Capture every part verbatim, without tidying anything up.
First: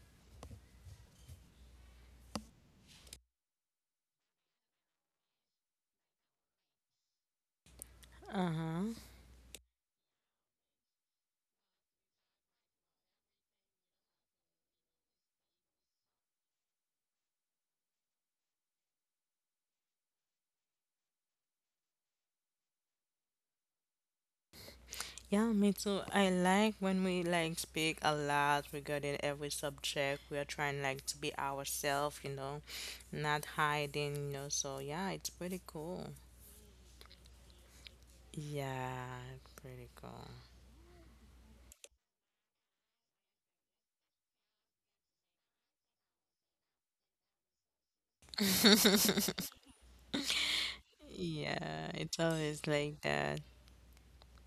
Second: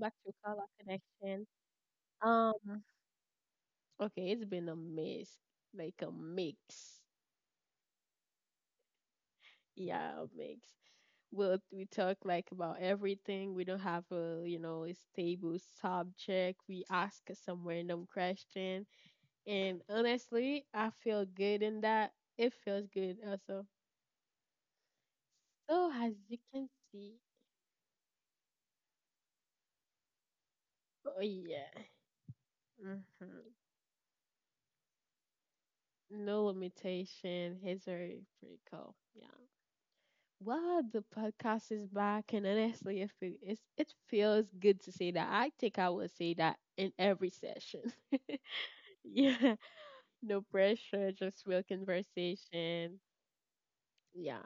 back to Color Connection. Um, okay, it's been a mix, like a mix. Uh-huh. Yeah, a mix. We'll we talk like about everything. We don't have a you know a stable subject. We ask some random question, and honestly, I feel good in that. It feels good also. Yeah, me So too. as I you can like when see, we like speak a lot regarding every subject. We are trying like to oh be yeah, ourselves, you know, not hmm hiding, you know. So yeah, it's pretty cool. no limitation. It's very pretty cool. Yeah. Yeah, pretty cool. Well, the podcast is back, and honestly, it feel, it's, it feels good to say that. I think I will say that in every session. Yeah, no pressure, just real Yeah, it's always like conversation. that. Yeah.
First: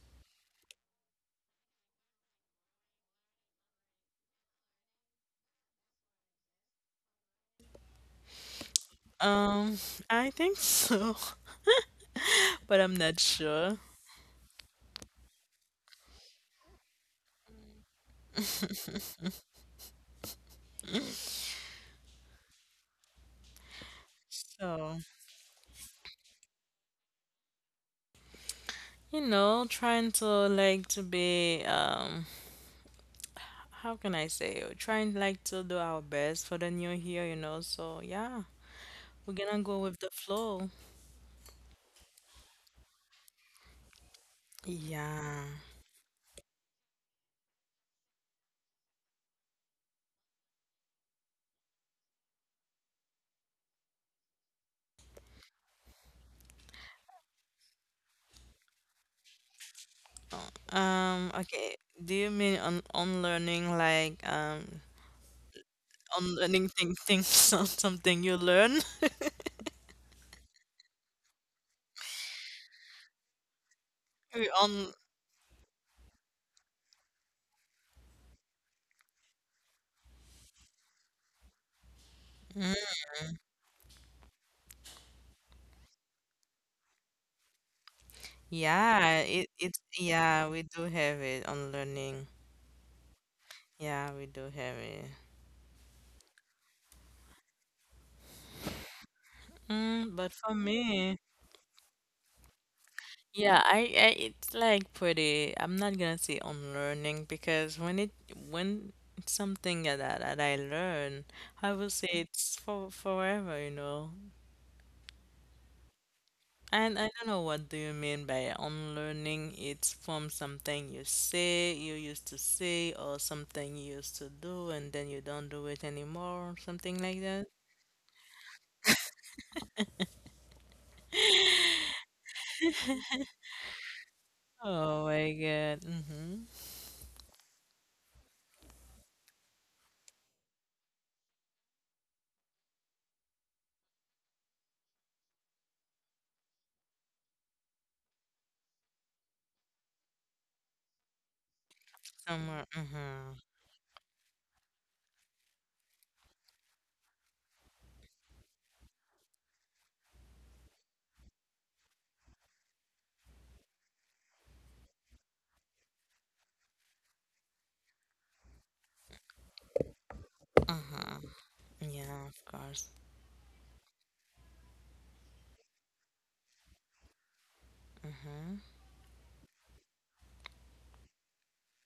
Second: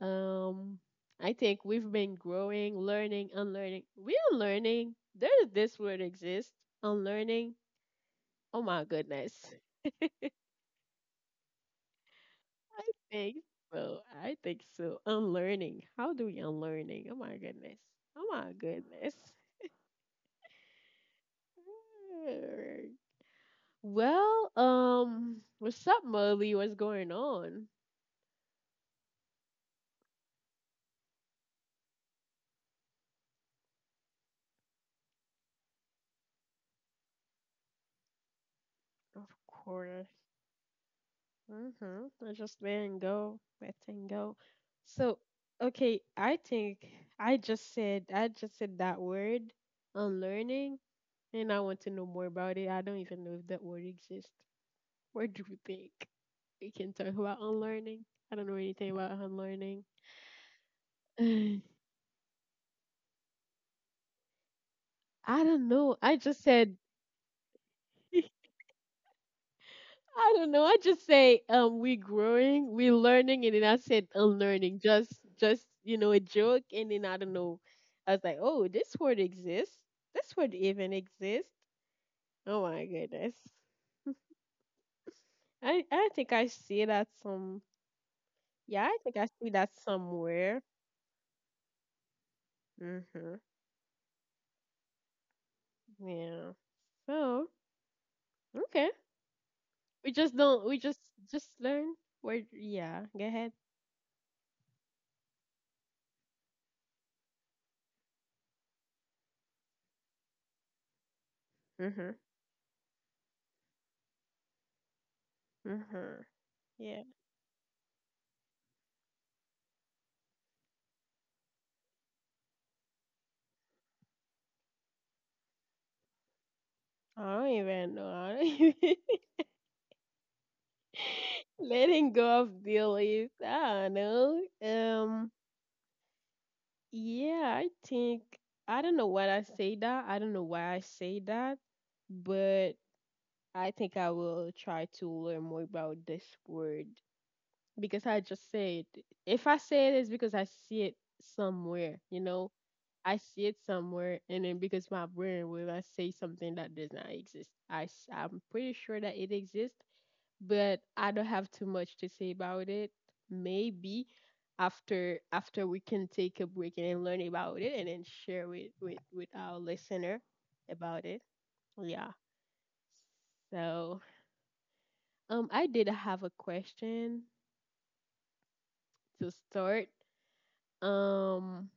Um, I think we've been growing, learning, unlearning. We are learning. There's this word exists. Unlearning. Oh my goodness. Um, I think so, but I I'm not think sure. so. I think so. Unlearning. How do we unlearning? Oh my goodness. Oh my goodness. Alright. Well, So, um, what's up, Molly? What's going on? you know, trying to like to be um how can I say, we're trying like to do our best for the new year, you know. So yeah, Of we're gonna go with course. the flow. Mm-hmm. I just letting go, letting go. So, Yeah. okay, I think I just said I just said that word, unlearning, and I want to know more about it. I don't even know if that word exists. What do you think? We can talk about unlearning. I don't know anything about unlearning. Um. Okay. Do you mean on on learning like um I don't know. I on just learning said. thing things some- something you learn? I don't know. I just say um we're growing, we're learning, and then I said We unlearning. on. Just just you know a joke, and then I don't know. I was like, oh, this word exists. This word even exists. Oh Mm. my goodness. I I think I see that some. Yeah, I think Yeah. I It see it that yeah we somewhere. do have it on learning. Mhm. Yeah, we do have it. Yeah. So okay, we Mm, but just for don't. We just me, just learn word. Yeah. Go ahead. yeah, I, I it's like pretty I'm not gonna say unlearning because when it when it's something that that that I learn, I will say Mhm. it's for forever, you know. Mhm. And Yeah. I don't know what do you mean by unlearning. It's from something you say you used to say or something you used to do and then you don't do it anymore, something like I that. don't even know. I don't. Letting go of beliefs. I don't know. Oh Um, my God. Mm-hmm. yeah, I think I don't know why I say that. I don't know why I say that, but I think I will try to learn more about this word because I just said if I say it, it's because I see it somewhere. You know, Somewhere. I Mm-hmm. see it somewhere, and then because my brain will I say something that does not exist. I s- I'm pretty sure that it exists, but I don't have too much to say about it. Maybe after after we can take a break and learn about it and then share it with with our listener about Uh-huh. it. Yeah. Yeah, of course. So, um, I did have a question Mm-hmm. to start. Um,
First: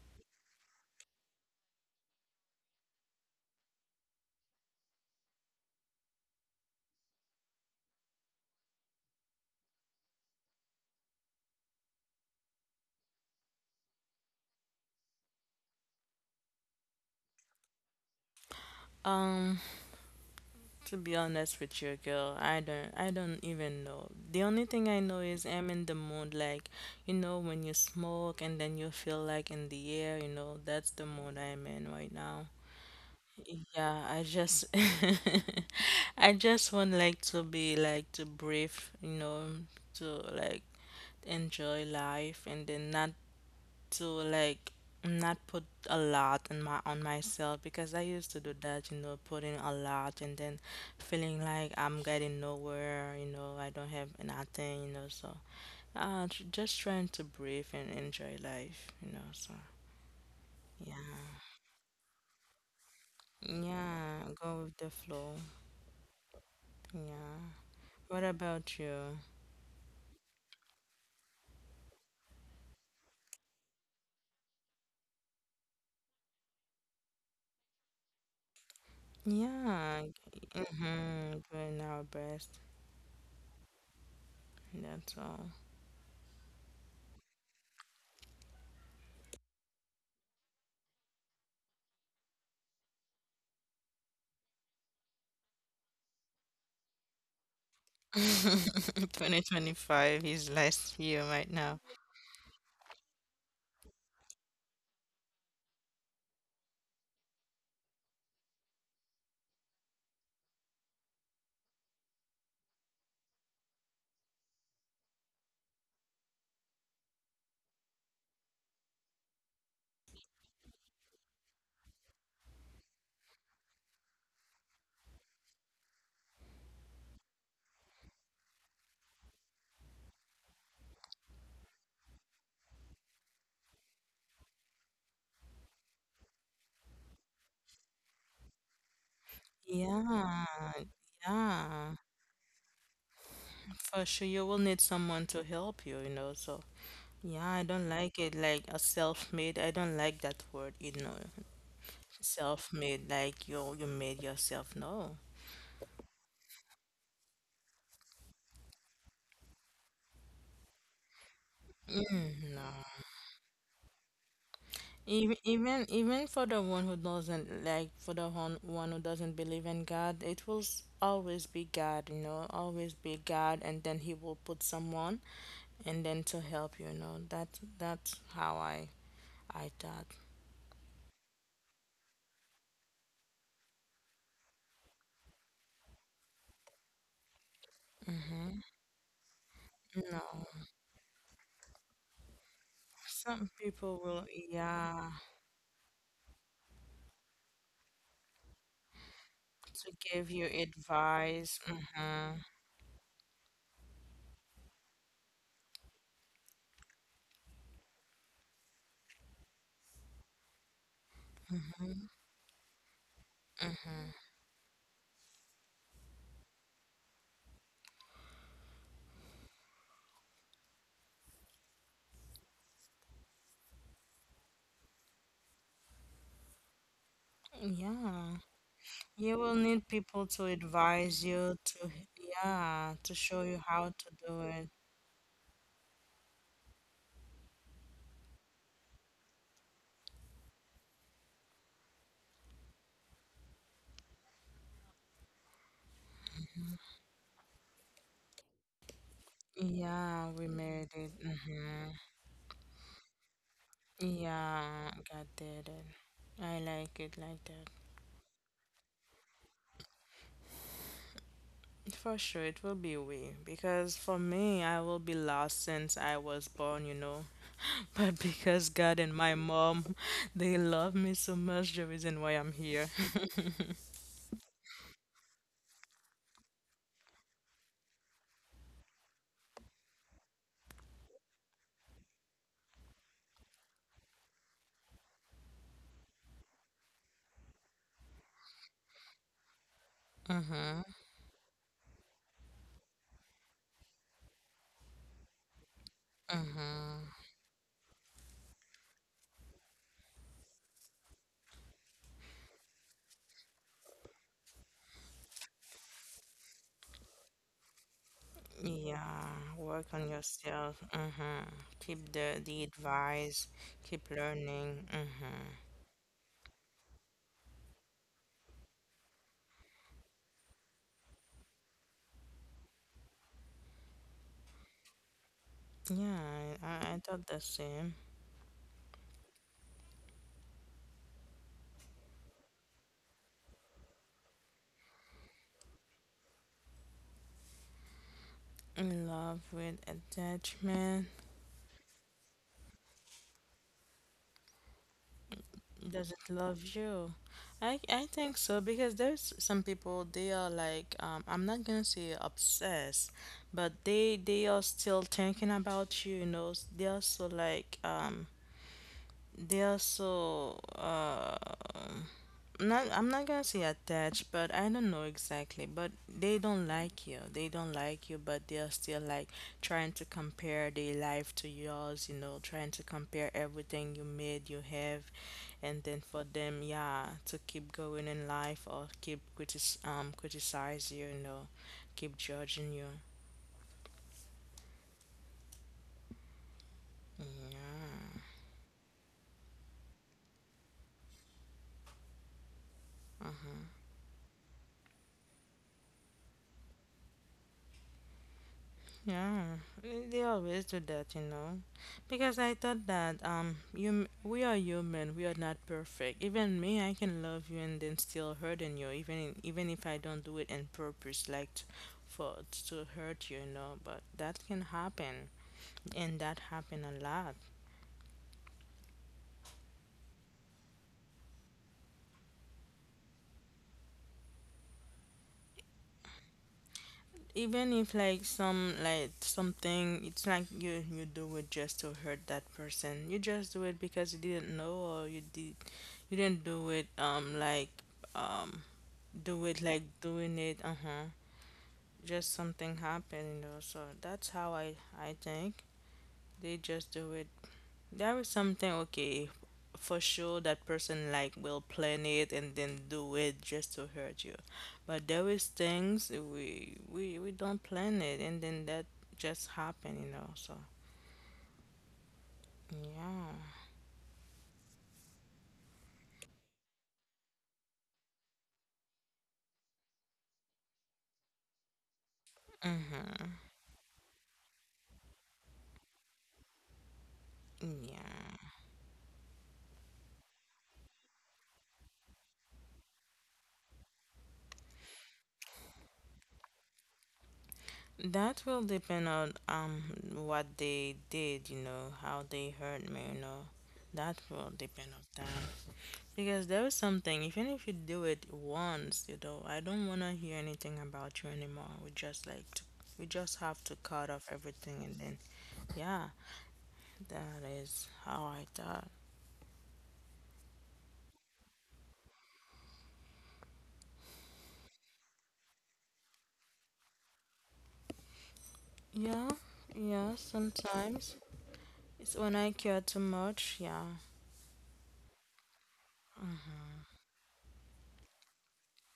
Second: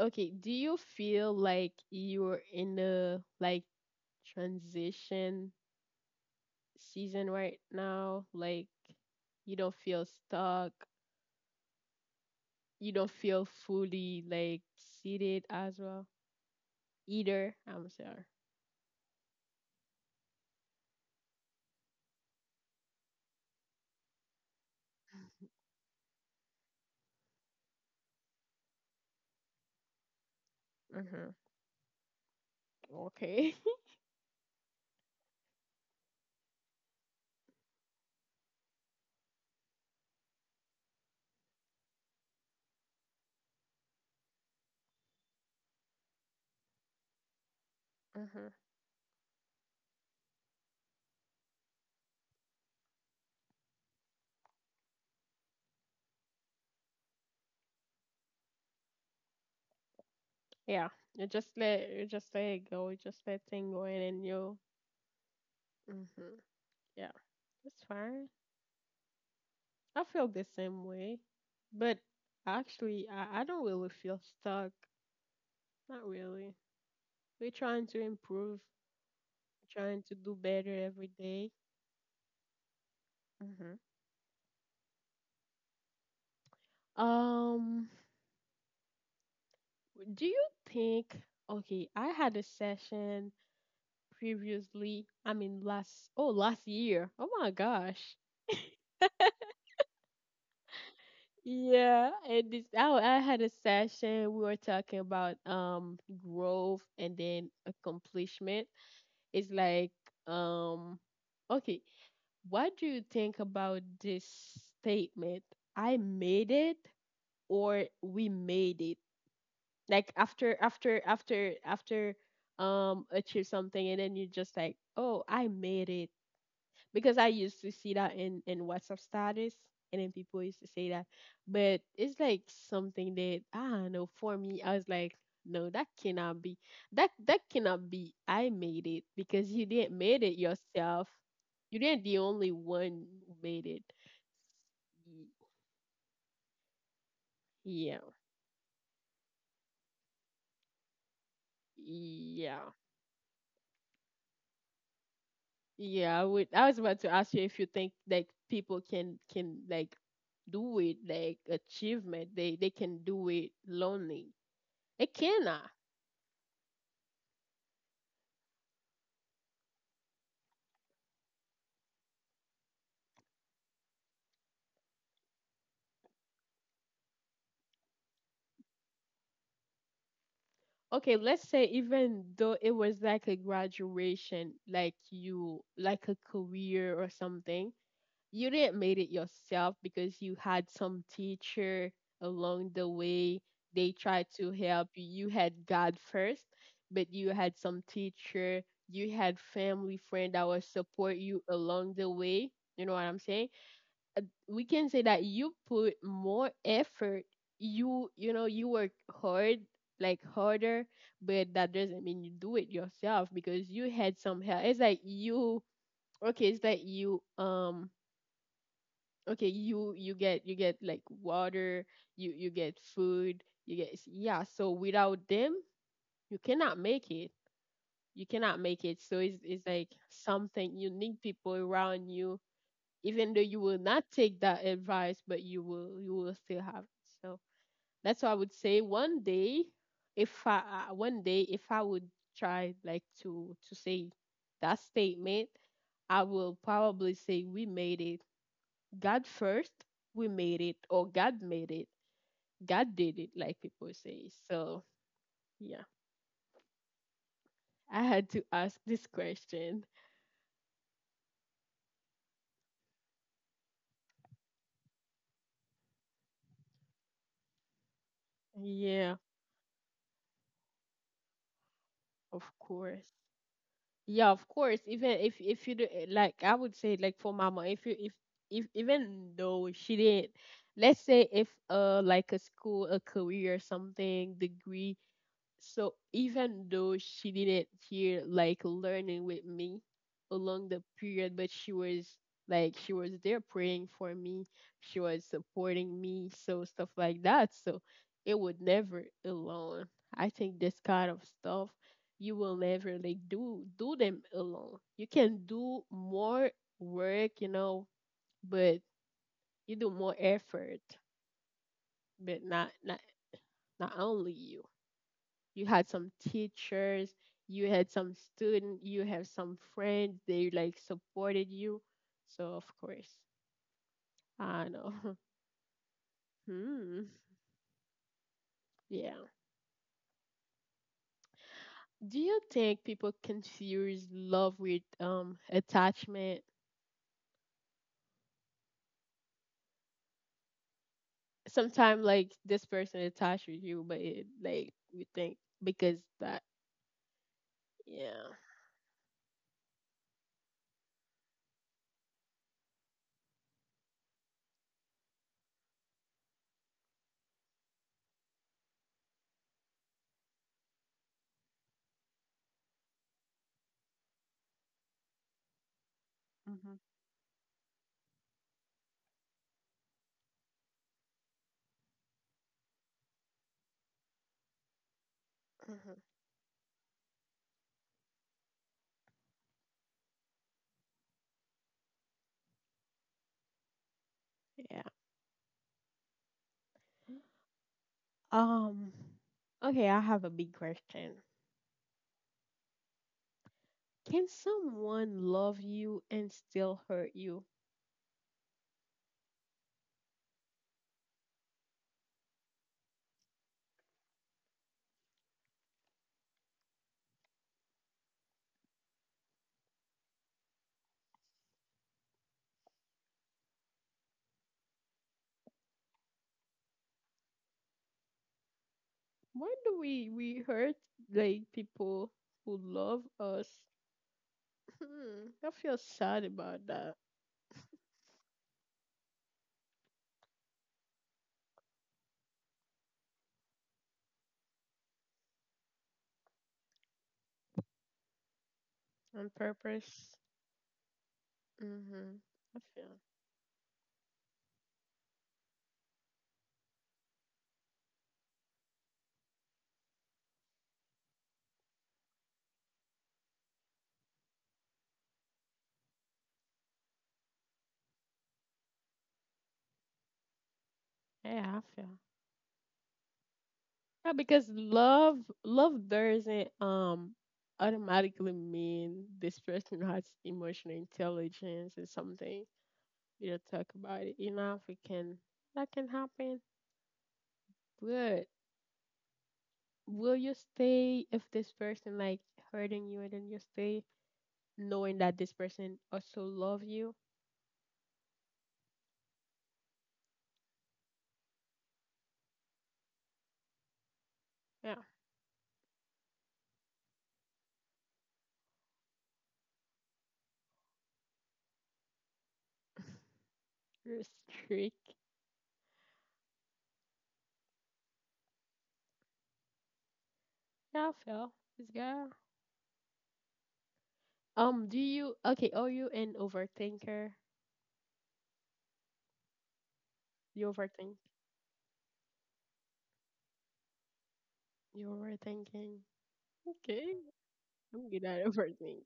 okay, do you feel like you're in a like transition season right now? Like you don't feel stuck, you don't feel fully like seated as well either. I'm sorry. Um, to be honest with you, girl, I don't I don't even know. The only thing I know is I'm in the mood like, you know, when you smoke and then you feel like in the air, you know, that's the Mhm. mood I'm in right now. Okay. Yeah, I just I just want like to be like to breathe, you know, to like enjoy life and then not to like not put a lot on my on myself because I used to Mhm. do that, you know, putting a lot and then feeling like I'm getting nowhere, you know, I don't have nothing, you know, so uh tr- just trying to breathe and enjoy life, you know, so Yeah. yeah. You just let you just let it go. You just let things go in and Yeah, you. go with the flow. Mhm. Yeah. Yeah. It's What fine. about you? I feel the same way, but actually, I I don't really feel stuck. Not really. We're trying to improve. Trying Yeah. to do better every Mm-hmm. day. Doing our best. Mhm. That's all. Um. Do you think? Okay, I had a session previously. I mean, last oh last year. Oh my gosh. twenty twenty-five is last year right now. Yeah, and this I I had a session. We were talking about um growth and then accomplishment. It's like um okay, what do you think about this statement? I made it or we made it. Like after after after after um achieve something, and then you're just like, "Oh, I made it," because I used to see that in in WhatsApp status, and then people used to say that, but it's like something that I don't know. For me, I was like, no, that cannot be. That that cannot be. I made it because you didn't made it Yeah, yourself. You yeah, didn't the only one who made it. for sure. You will need someone to help you, you know. So, yeah, I don't Yeah, like it. Like a self-made, I don't like that word, you know. yeah, Self-made, like you you made yourself. No, yeah. I would. I was about to ask you if you think like people can can like do it like achievement. mm, They no. they can do it lonely. It Even cannot. even even for the one who doesn't like, for the one one who doesn't believe in God, it will s- always be God, you know. Always be God, and then He will put someone, and then to help you, you know. That that's how I I thought. Okay, let's say even though it was like a graduation, like you, like a career or something, you didn't made it yourself because you No. had some teacher along the way. Some They people will, tried to help yeah, you. You had God first, but you had some teacher. You had to family friend give that you will support you advice. along the Hmm. way. You know what I'm saying? Uh, we can say that you put more effort, you you know you work hard, like harder, but that doesn't mean you do it yourself because you had some help. It's like you, okay, it's like you, um okay, you you get, you get like water, you you get food, you get, yeah, so without them you cannot make it, you Yeah. cannot make it. So You it's, will it's need like people to something you need advise people you to, around you, yeah, to even though show you you will how not to take do that it. advice, but you will you will still have it. So that's why I would say one day, if I I- one day if I would try like to to say that statement, I will probably say we made it. God first, Yeah, we we made it, made it. or God made Mm-hmm. it. God did it, like people say. Yeah, So God did it. yeah, I like it like that. I had to ask this question. For sure, it will be we. Because for me, I will be lost since I was born, you know. But because God Yeah, and my mom, they love me so much, the reason of why I'm here. course. Yeah, of course. Even if if you do, like, I would say like for mama, if you if if even though she didn't, let's say if uh like a school, a career, something degree, so even though she didn't hear like learning with me along the Mm-hmm. period, but she was like she was there praying for me, she was supporting me, so stuff like that. So it would never alone. I think this kind of stuff you will never like do do them alone. You can do more work, you know, but Yeah, you work do on more yourself. effort, Mm-hmm. Keep the but the not not advice. not Keep only you. learning. Mm-hmm. You had some teachers, you had some student, you have some friends, they like supported you. So of course, I know. Yeah, I, I Hmm. thought the same. Yeah. Do you think people confuse love with um attachment? In love with attachment Sometimes like this person attached with you, but it, like you think because does it that, love you. I I yeah. think so because there's some people they are like um I'm not gonna say obsessed, but they they are still thinking about you. You know, they are so like um they are so. Uh, not I'm not gonna say attached, but I don't know exactly. But they don't Mhm. like you. They don't like you, but they're still like trying to compare their life to yours, you know, trying to compare everything you made, you have, and Mhm. then for them, yeah, to keep going in life or keep critic um criticize you, you know, keep judging you. Yeah. Yeah. Um. Okay, I have a big question. Uh-huh. Can someone love you and still hurt you? Yeah, eh, they always do that, you know, because I thought that um, you we are human, we are not perfect. Even me, I can love you and then still hurting you, even in, even if I don't do it in purpose, like t- for to hurt you, you know. But that can happen, and that happen a lot. Why do we we hurt like people who love us? Hmm, I feel sad about that. Even if like some like something, it's like you you do it just to hurt that person. You just do it because you didn't know, or you did you didn't do it um like. um On do it like purpose. doing it uh-huh Mhm. just I something feel. happened you know so that's how i i think they just do it there is something okay for sure that person like will plan it and then do it just to hurt you but there is things we we we don't plan it and then that just happen you know so Yeah, I feel. yeah. Yeah, because love love doesn't um automatically mean this person has emotional intelligence or something. Mm-hmm. We don't talk about it enough. It can that can happen. Yeah. But will you stay if this person like hurting you and then you stay? Knowing that this person also love you. That will depend on um what they did, you know, how they hurt me, you know. That will Yeah, depend on that. Because there is something, even if you do it once, you know, I don't wanna hear anything about you anymore. We just like to, we just have to cut it's off trick. everything and then yeah, that is how I thought. Yeah, Phil, this guy. Um, do you okay? Are you an overthinker? Yeah, yeah, You overthink. sometimes. It's when I care too much, yeah. You overthinking. Okay, I'm good at overthinking.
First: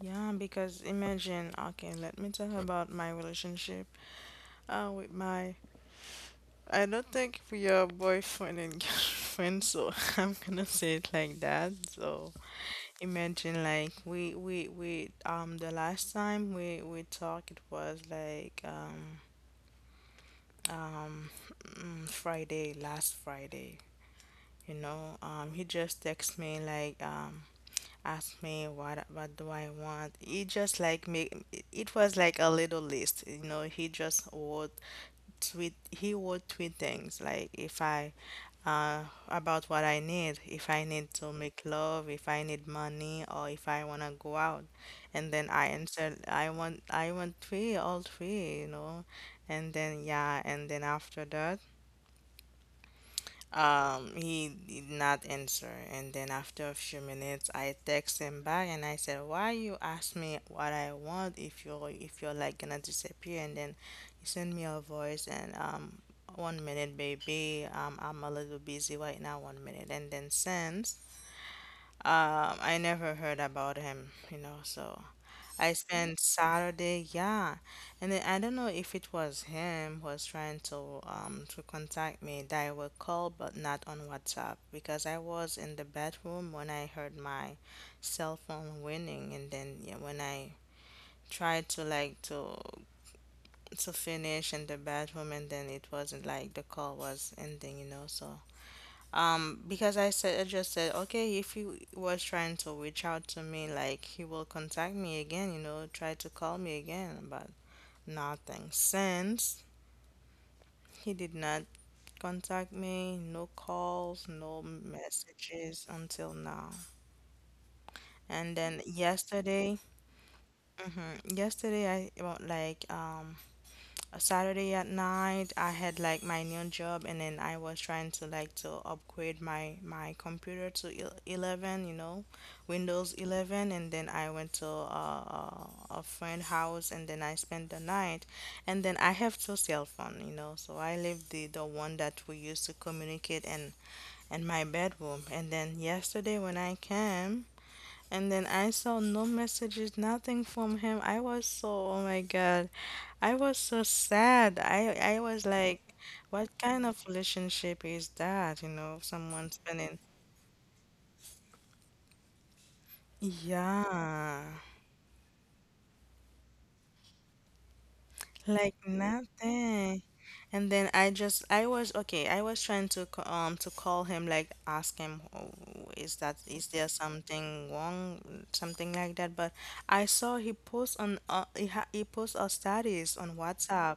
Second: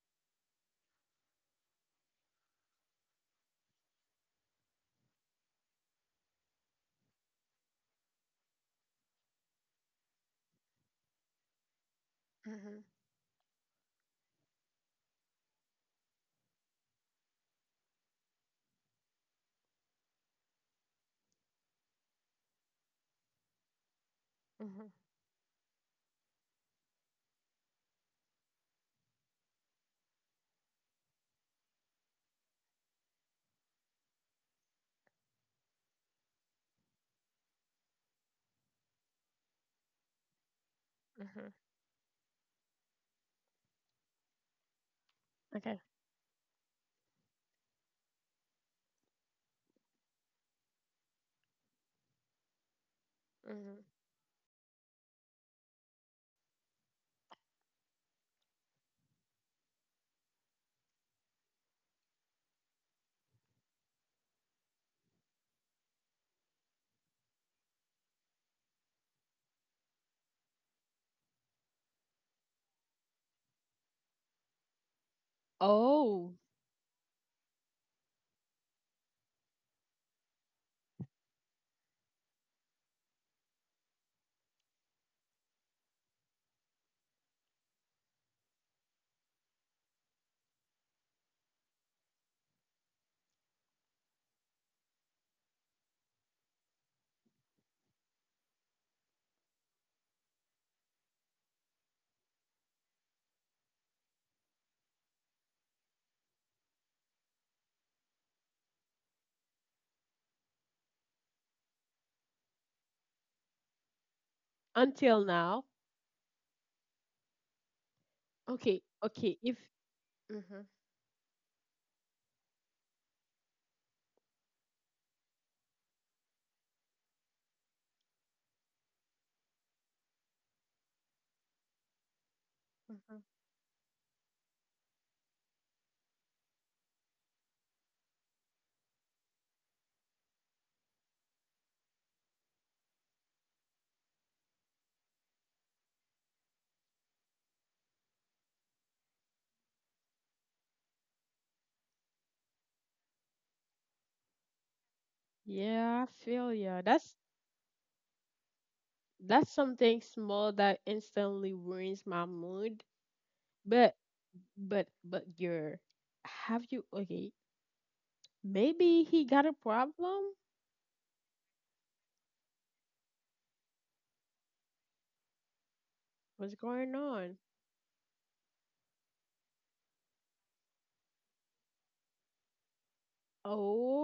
Yeah, because imagine, okay, let me talk about my relationship uh, with my I don't think we are boyfriend and girlfriend, so I'm gonna say it like that. So Mhm, imagine like we we we um the last time we we talked it was like um um mm, Friday, last Friday. You mhm, know, um he just texted me like um asked me what what do I want. He just like make it was like a little list. You know, he just wrote tweet he would tweet things like if I uh about what I need, if I need to mhm. make love, if I need money, or if I wanna go out. And then I Okay. answered I want I want three, all three, you know. And then yeah, and then after that Mhm. um, he did not answer, and then after a few minutes, I text him back and I said, "Why you ask me what I want if you're if you're like gonna disappear?" And then he sent me a voice and um, one minute, baby, um, I'm a little busy right now. One minute, and then since um, I never heard about him, you know, so I spent Oh, Saturday, yeah. And then I don't know if it was him who was trying to um to contact me direct call but not on WhatsApp because I was in the bedroom when I heard my cell phone ringing and then yeah, when I tried to like to to finish in the bedroom and then it wasn't like the call was ending, you know. So um, because I said I just said, okay, if he was trying to reach out to me, like he will contact me again, you know, try to call me again, but nothing. Since he did not contact me, no calls, no until now. messages until now. And Okay, then okay. If. yesterday, Mhm, hmm yesterday I well, like um a Saturday at night. I had like my new job, and then I was trying to like to upgrade my my computer to el- eleven, you know, Windows mhm. eleven, and then I went to a a friend house, and then I spent the night, and then I have two cell phone, you know, so I leave the the one that we used to communicate in in my bedroom, and then yesterday when I came. And then I saw no messages, nothing from him. I was so, oh my God. I was so sad. I I was like, Yeah, I feel, what yeah. kind of That's relationship is that? You know, that's someone spending. something small that instantly ruins my mood. But Yeah. But but you're have you okay? Like Maybe he got a nothing. problem. And then I just I was okay, I was trying to c- um to call him like ask him, "Oh, is that What's is going there on? something wrong something like that," but I saw he post on uh, he, ha he post a status on WhatsApp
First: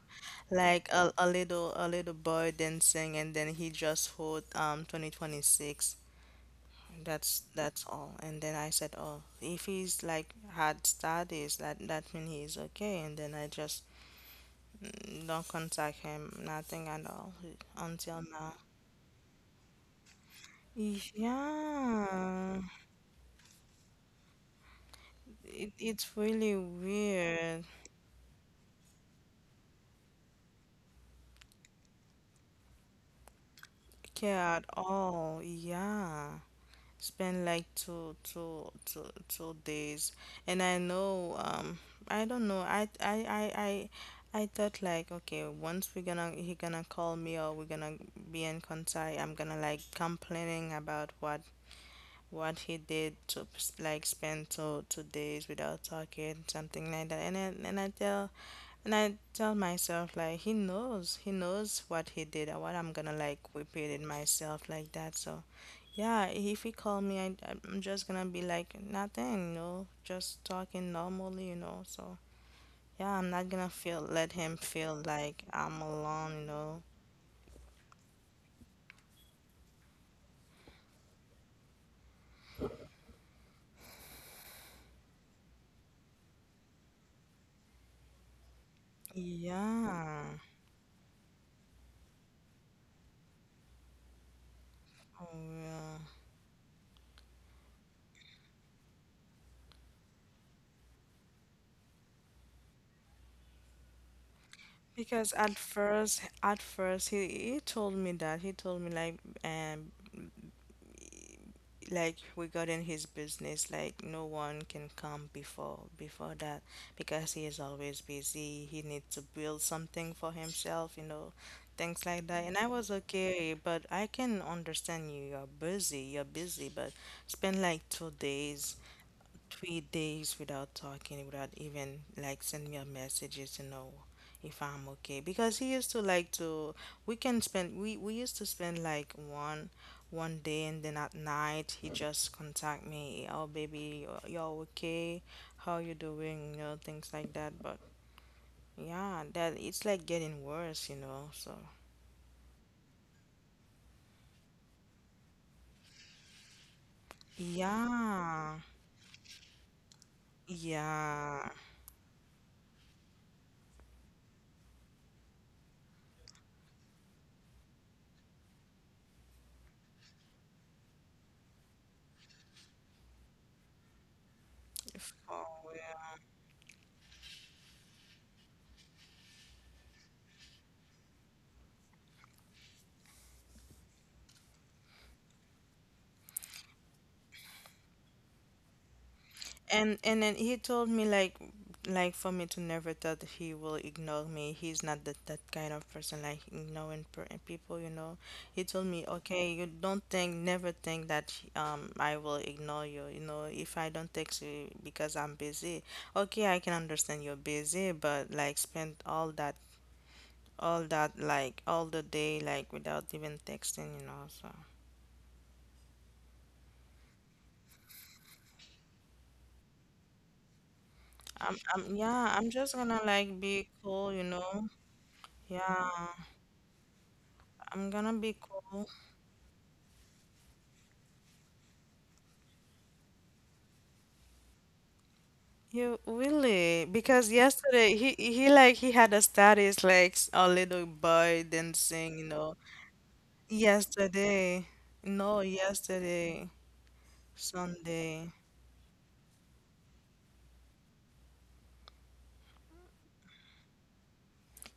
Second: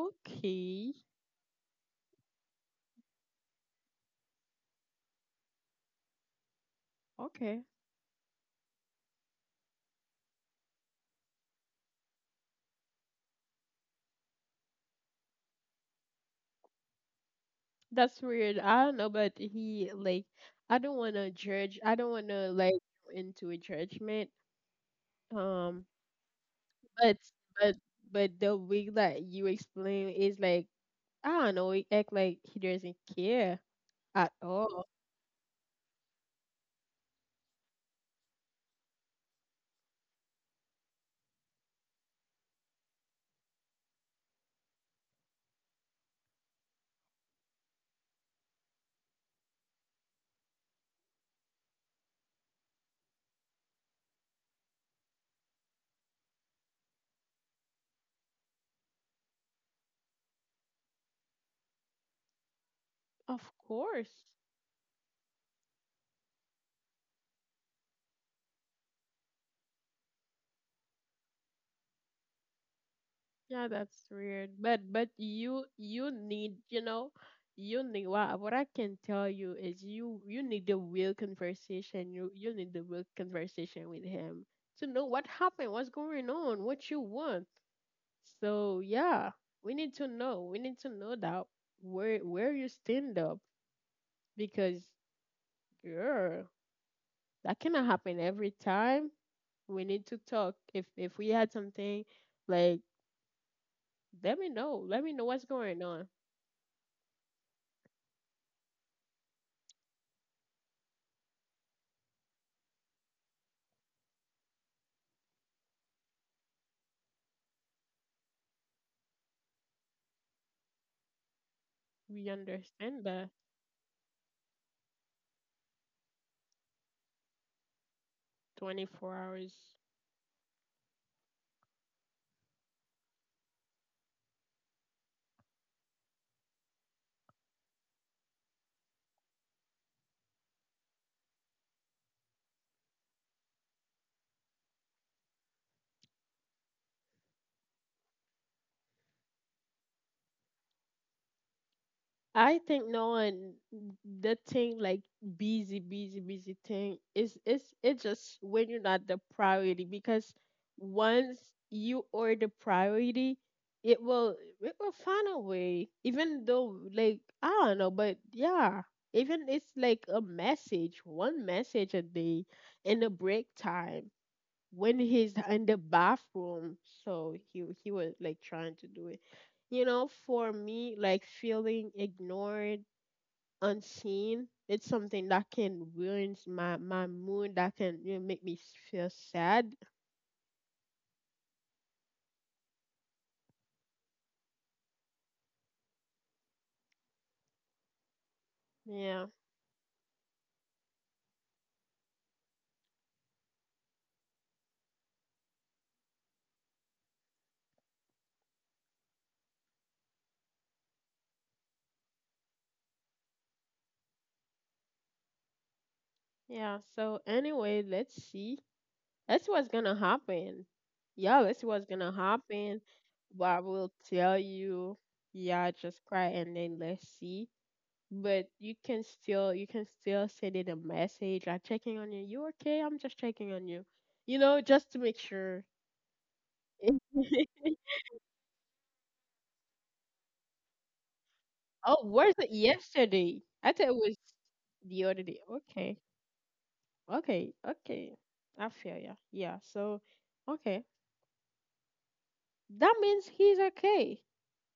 like a, a little a little boy dancing and then he just wrote um twenty twenty-six, that's okay, that's all. And then I said, "Oh, if he's like had studies, that that means he's okay." And then I just don't contact him, nothing at all that's until now. weird. I don't know, but he like, I don't want to judge. I don't want to Yeah, like go into a judgment. it, Um, it's really but weird. but but the way that you explain is like I don't know. He act like he doesn't care at Care at all. all? Yeah. Spend like two, two, two, two days, and I know. Um, I don't know. I, I, I, I, I thought like, okay, once we're gonna, he gonna call me or we're gonna be in contact. I'm gonna like complaining about what what he did to like spend two two days without talking, something like that. And I, and I tell and I tell myself like he knows, he knows what he did and what I'm gonna like Of repeat it course. myself like that. So yeah, if he call me, I I'm just gonna be like nothing, you know, just talking normally, you know. So yeah, I'm not Yeah, gonna feel that's let weird. him But feel but like you I'm you alone, you need, you know. know, you need what what I can tell you is you you need the real conversation. You you need the real conversation with him to know what happened, what's going on, what you want. So yeah, we need to Yeah. know. We need to know that where where you stand up, because Oh, yeah. girl, that cannot happen every time. We need to talk. If if we had something like, let me know. Let me know Because what's at going on. first, at first, he, he told me that he told me like um like regarding his business, like no one can come before before that because he is always busy. He needs to build something for himself, you know, things like We that. And I was understand that okay, but I can understand you. You're busy. You're busy, but spend like two days twenty-four hours. three days without talking, without even like send me a messages to know if I'm okay. Because he used to like to we can spend we, we used to spend like one one day and then at night he just contact me, oh baby, you're you're okay, how you doing, you know, things like that. But yeah, that it's like getting worse, you know, so I think no one, the thing like busy, busy, busy thing is, it's it's just yeah. when you're not the priority, because once Yeah. you are the priority, it will it will find a way. Even though like I don't know, but yeah. Even it's like a message, one message a day in a break time, when he's For in the real. bathroom. So he he was like trying to do it. You know, for me, like feeling ignored, unseen, it's something that can ruin my my mood. That can, you know, make me s- feel sad. And and then he told me like like for me to never thought that he will ignore me. He's not that that kind of person like ignoring per- people, you know. He told me, Yeah, "Okay, you don't think never think that um I will ignore you, you know, if I don't text you because I'm busy. Okay, I can understand you're busy, but like spend all that all that like all the day like without even texting, you know. So, yeah. So anyway, let's see. That's what's gonna happen. Yeah, I'm let's see what's I'm gonna yeah, I'm just happen. gonna like But I be will cool, you tell know. you. Yeah, Yeah. just cry and then let's see. I'm gonna be But you cool. can still you can still send it a message. I'm checking on you. You okay? I'm just checking on you. You know, just to make sure. You really? Because yesterday he he like he had a status like s- a little boy Oh, dancing, you where's it know. yesterday? I thought it was Yesterday. the other day. No, Okay, yesterday. okay, okay. Sunday. I feel ya. Yeah. So, okay, that means he's okay.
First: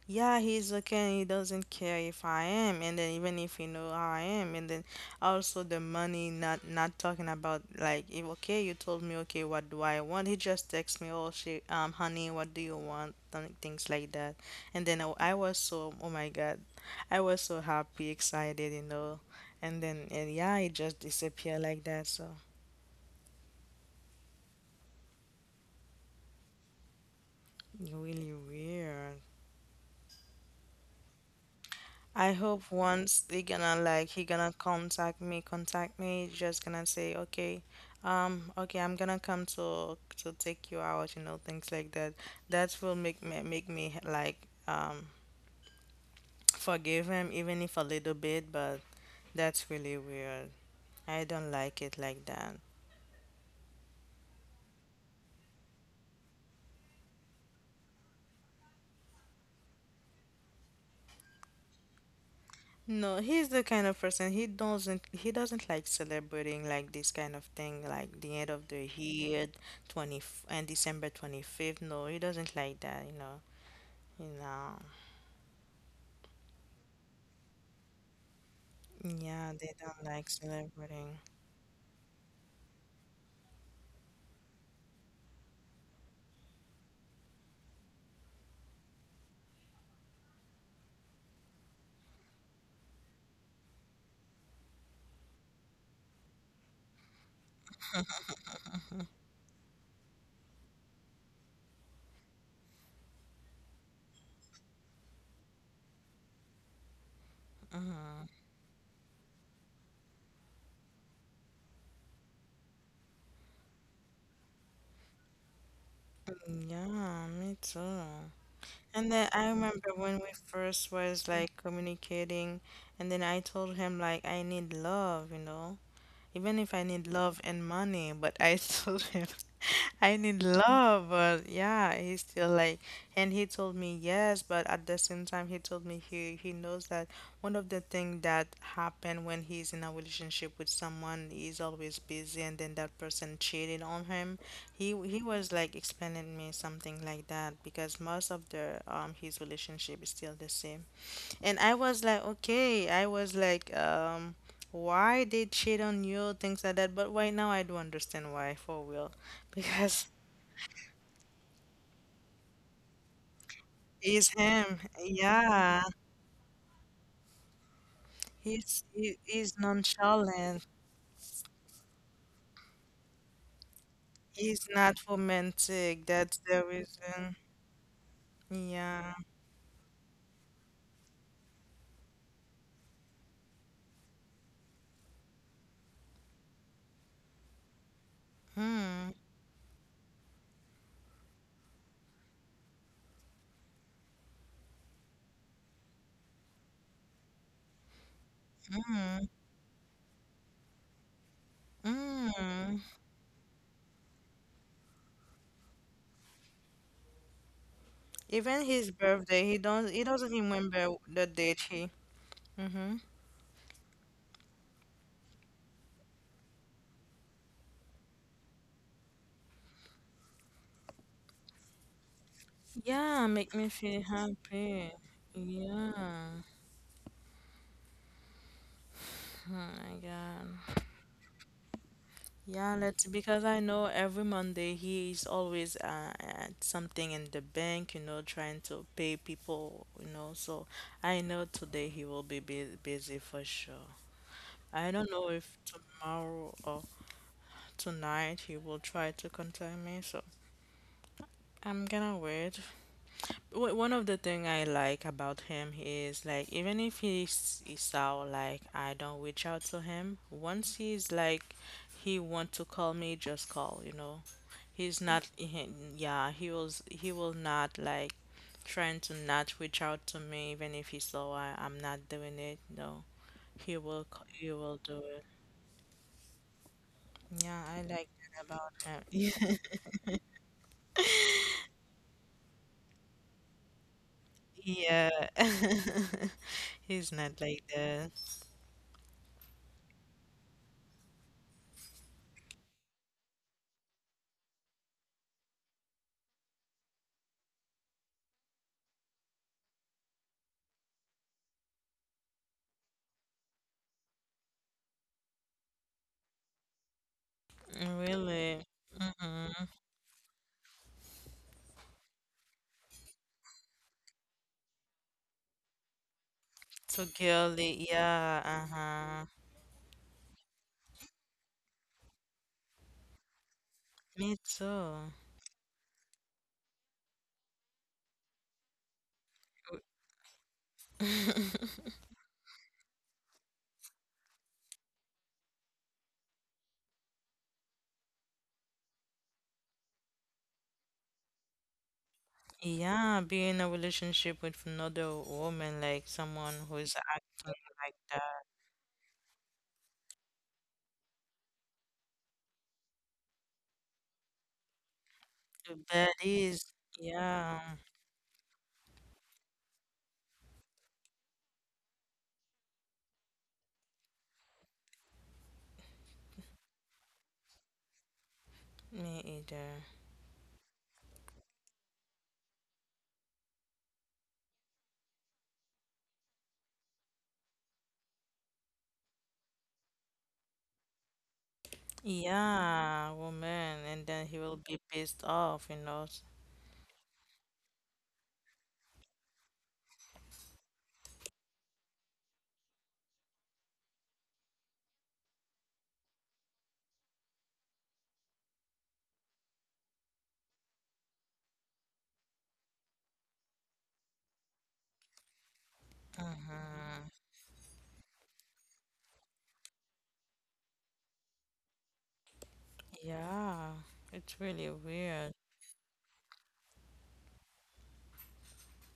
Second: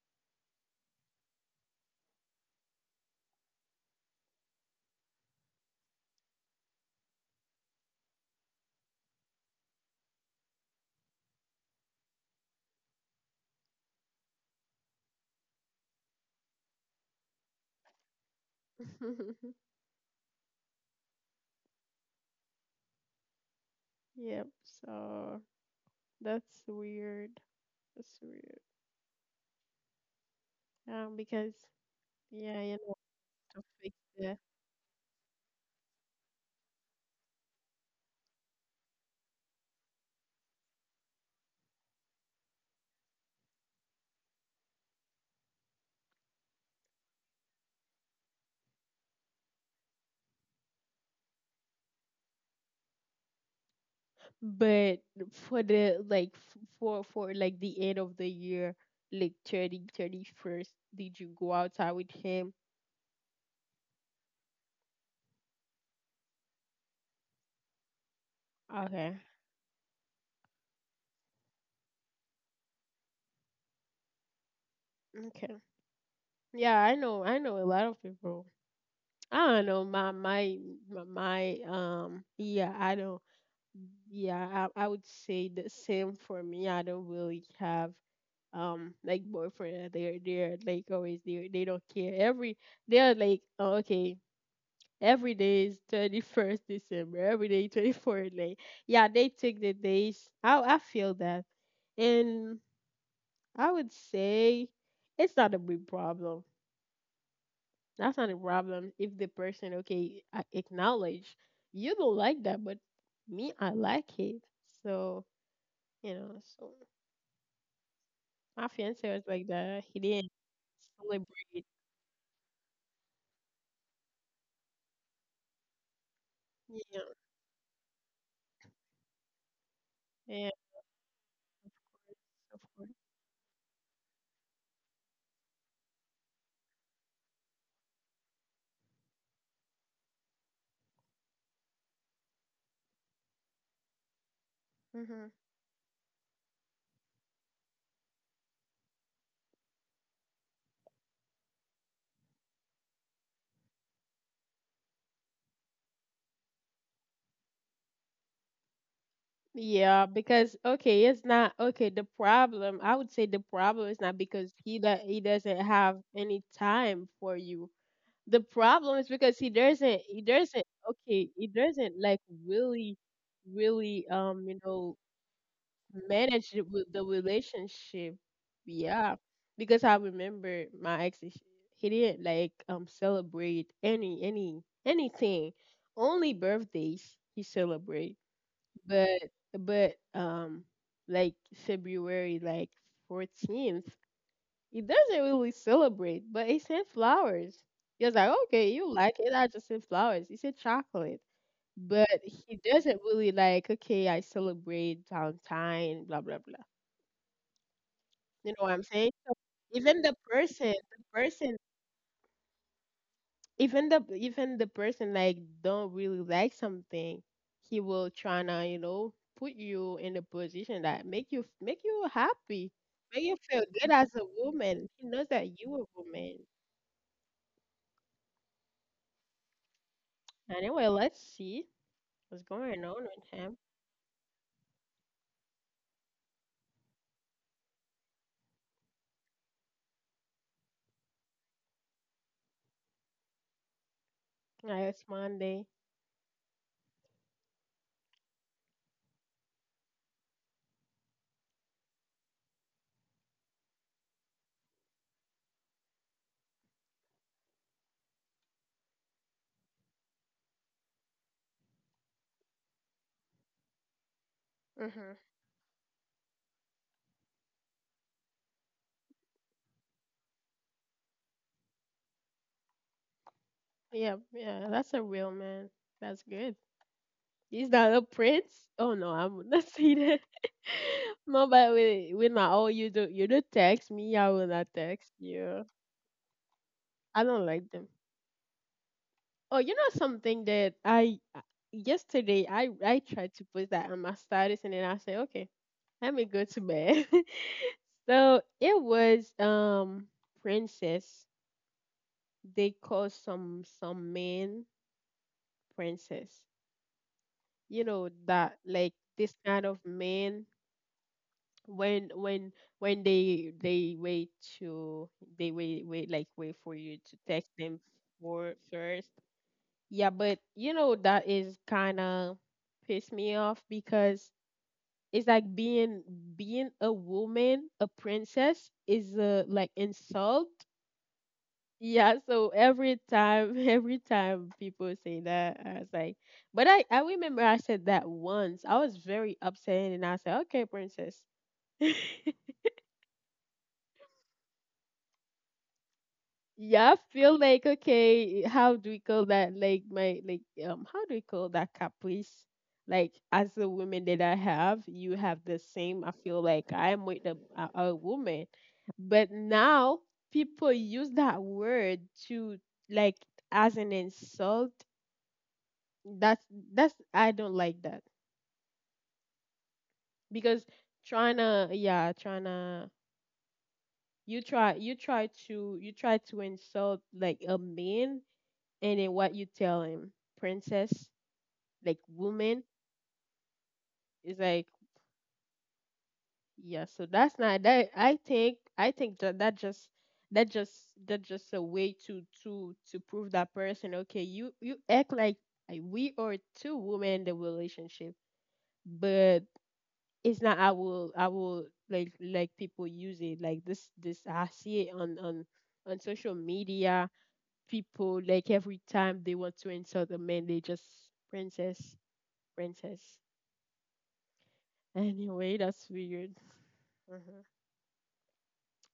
Yeah, he's okay. He doesn't care if I am, and then even if he know how I am, and then also the money. Not not talking about like if okay, you told me okay, what do I want? He just texts me, oh she um honey, what do you want? Th- Things like that, and then I, I was so oh my god, I was so happy, excited, you know, and then and yeah, he just disappeared like that. So Yep. So that's weird. That's really weird. weird. Um, because I yeah, hope you know, once they how to gonna fix. like he gonna contact me, contact me, just gonna say, okay, um, okay, I'm gonna come to to take you out, you know, things like that. That will make me make me like um forgive him even if a little bit, but that's really weird. I don't like it like that. But for the like f- for for like the end of the year, like thirty, thirty-first, did you go outside with him? No, he's the kind of person he doesn't he doesn't like celebrating like this kind of thing like the end of the Okay. year, twenty and December twenty-fifth. No, he doesn't like that, you know. You know, Okay. Yeah, I know. I know a lot of people. I yeah, don't they know. don't My like my my, celebrating. my um yeah, I don't, yeah, I, I would say the same for me. I don't really have um like boyfriend. They're they're like always, they they don't care. Every They're like, oh, okay, every day is twenty-first December, every day twenty-fourth day. Yeah, they take the days. I I feel that. And I would say it's not a big problem. That's not a problem if the person, okay, a- acknowledge you don't like that, but me, I like it. So you know, so Yeah, me too. my fiance And was then like I that. remember He when we didn't first was like celebrate. communicating, and then I told him like I need love, you know. Even if I Yeah, need love and money, but I told him I need yeah, love, but yeah, he's still of like, course. and he told me yes, but at the same time, he told me he he knows that one of the things that happen when he's in a relationship with someone, he's always busy, and then that person cheated on him. He he Mm-hmm. was like explaining me something like that because most of the um his relationship is still the same. And I was like, okay, I was like, um, why they cheat on you, things like that. But right now, I do understand why for real, Yeah, because because okay, it's not okay. The problem, I would say, the problem is not he's because him. he that he doesn't Yeah, have any time for you. The he's problem is he, because he he's doesn't he doesn't nonchalant. okay, he doesn't like really, really, um you He's know not romantic. That's manage the the, with the reason. relationship. Yeah. Yeah, because I remember my ex is- he didn't like um celebrate any any anything. Only birthdays he celebrate, Mm, but but um like February, like fourteenth, it doesn't really celebrate but it sent flowers. He was like, okay, you like mm, it, I just sent flowers, he said chocolate. But he mm. doesn't really like, okay, I celebrate Valentine blah blah blah. You Even know what I'm his saying, so birthday, he don't even he the doesn't even person remember the the person date he. Mm-hmm. even the even the person, like, don't really like something. He will try to you know put you in a position that make you make you happy, Yeah, make you make feel me good feel as a happy. woman. He knows that you a woman. Yeah. Oh my God. Anyway, let's see what's Yeah, going let's. on with Because I him. know every Monday he is always uh, at something in the bank, you know, trying to pay people, you know. So I know today he will be bu- busy for sure. Yeah, I it's don't know if Monday. tomorrow or tonight he will try to contact me, so I'm gonna wait. Wh- One of the thing I like about him is like even if he's he sound like I don't reach out to him, once he's like he want to call me, just call, you know. He's Mhm. not he, yeah, he was he will not like trying to not reach out to me even if he saw I, I'm not doing it. No. He will Yeah, c- he yeah, will that's do a it. real man. That's good. Yeah, He's I not a like that prince. about Oh no, I'm would him. not say that. No, but we we not. Oh, you do you do text me. I will not Yeah. text you. He's I not don't like like them. that. Oh, you know something that I uh, yesterday I I tried to put that on my status and then I said, okay, let me go to bed. So it was, um princess. They call some some men princess. You know Really? that, like, this Mm-hmm. kind of men, when when when they they wait to, they wait wait like wait for you So to text them girly, yeah, for first. uh-huh. Yeah, but you know, that is kind of pissed me off Me because too. it's like being being a woman, a princess is a, like, insult. Yeah, so every time every time people say that, I was like, but I I remember I said that once. I was very upset and I said, "Okay, princess." Yeah, being in a relationship with another woman, like someone who Yeah, is I feel acting like, like okay, that. how do we call that? Like my, like, um how do we call that, caprice? Like as a woman that I have, you have the That same. I feel is, like I'm with a, yeah, a, a woman. But now people use that word to, like, as an insult. That's that's I don't like that. me either. Because trying to, yeah, trying to you try you try to you try to insult, like, a man, and then what you tell him, princess, like, woman, Yeah, woman, and then he is will like, be pissed off, you know. yeah. So that's not that. I think I think that, that just that just that just a way to to to prove that person. Okay, you you act like, uh, we are two women in the relationship, but it's not. I will I will, like like people use it like this this, I see it on on on social Mm-hmm. media. People, like, every time they want to insult a man, they just princess, princess. Yeah, it's really weird. Anyway, that's weird. Hmm.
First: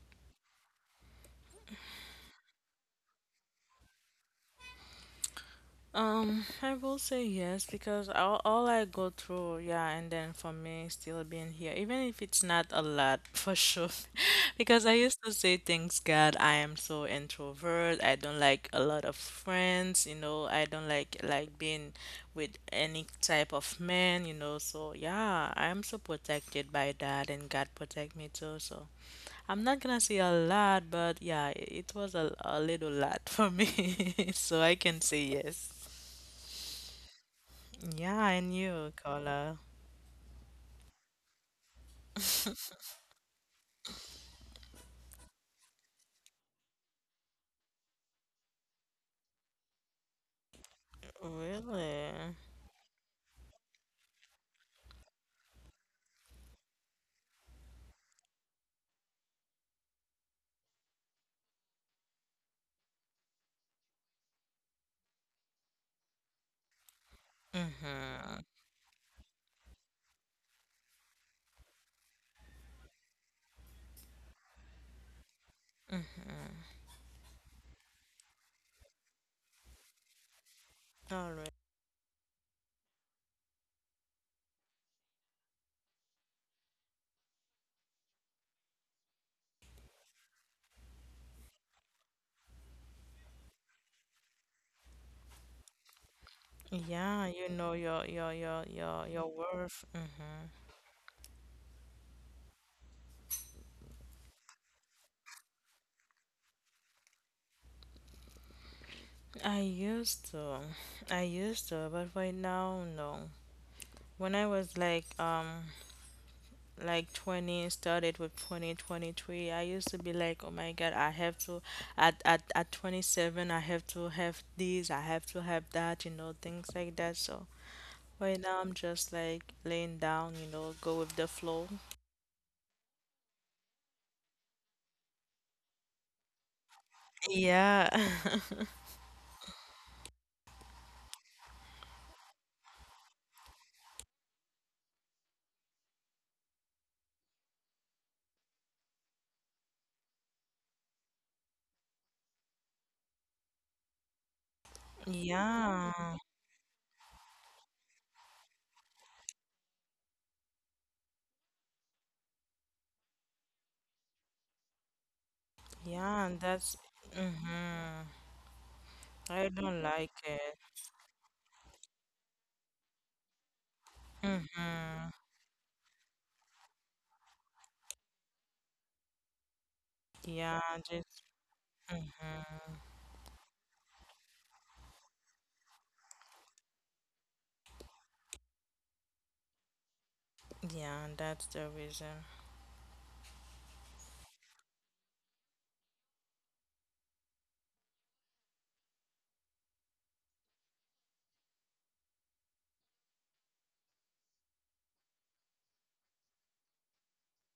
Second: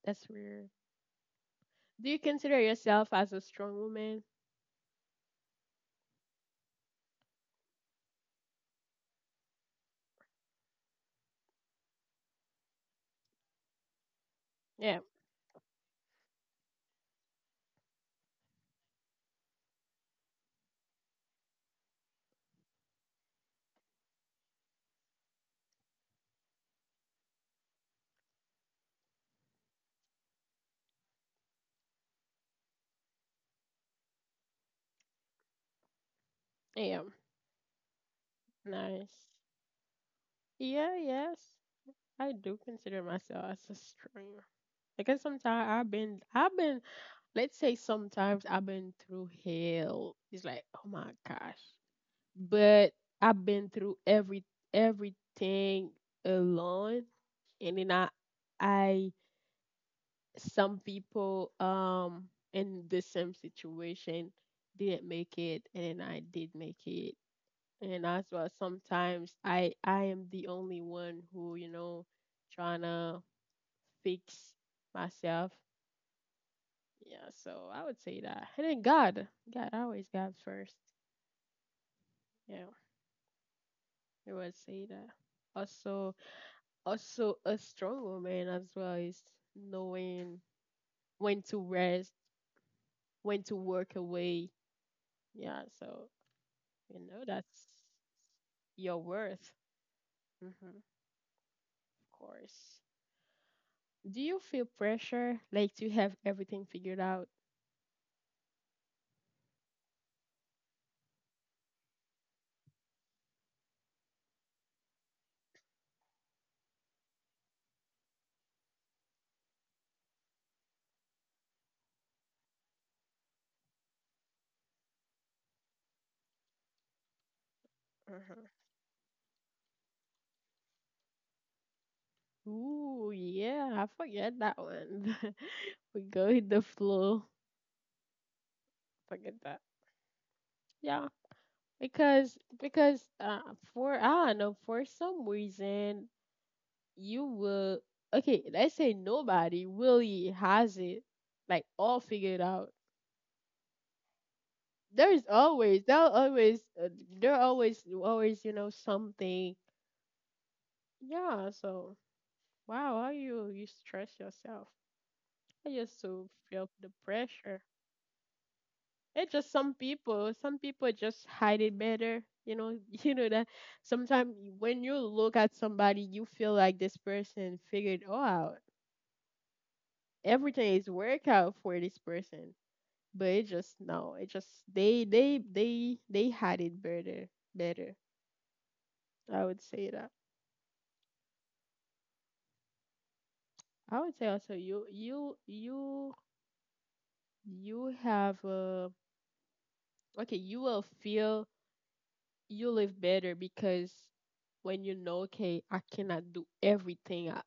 That's weird. Do you consider yourself as a strong woman? Um, I will say yes because all, all I go through, yeah, and then for me still being here, even if it's not a lot for sure, because I Yeah, used to say, thanks God, I am so introvert. I don't like a lot of friends, you know. I don't like like being with any type of man, you know. So yeah, I'm so protected by that, and God protect me too. So I'm not gonna say a lot, but yeah, it was a, a little lot for me, so I can say yes. I am. Yeah, I knew, Nice. Carla. Yeah, yes. I do consider myself as a strong. Because sometimes I've been, I've been, let's say sometimes I've been through hell. It's like, oh my gosh. Really? But I've been through every everything alone, and then I, I some people, um in the same situation, didn't make it and I did make it. And as Mm-hmm. well sometimes I I am the only one who, you know, trying to fix myself. Mm-hmm. Yeah, so I would say that. And then God. God always, God first. All right. Yeah. I would say that. Also also, a strong woman as well is knowing when to rest, when to work away. Yeah, so you Yeah, know, you that's know your your your your your your worth. worth. Mm-hmm. Hmm. Of course. Do you feel pressure, like to have everything figured out? I used to, I used to, but right now, no. When I was like um like twenty, started with twenty twenty three. I used to be like, oh my God, I have to at at at twenty-seven, I have to have this, I have to have that, you know, things like that. So right Uh-huh. now, I'm just like laying down, you know, go with the flow. Ooh, yeah, I forget that one. We go with the flow. Yeah. Forget that. Yeah, because because uh, for, I don't know, for some reason, you will, okay. Let's say nobody really has it, like, all figured out. there's always Yeah. there are always uh, there are always always you know something, yeah, so wow, how you you stress yourself. I used Yeah, to and feel that's the pressure. mm-hmm. It's I just some don't like people, it. some people just hide it better you know You know that sometimes when you Mm-hmm. look at somebody you feel like this person figured all out, Yeah, everything is just work out for this person, mm-hmm. but it just, no, it just they they they they hide it better better, I would say that. Yeah, and that's the reason. I would say also, you you you you have a, okay, you will feel, you live better because when you know, okay, I cannot do everything, I,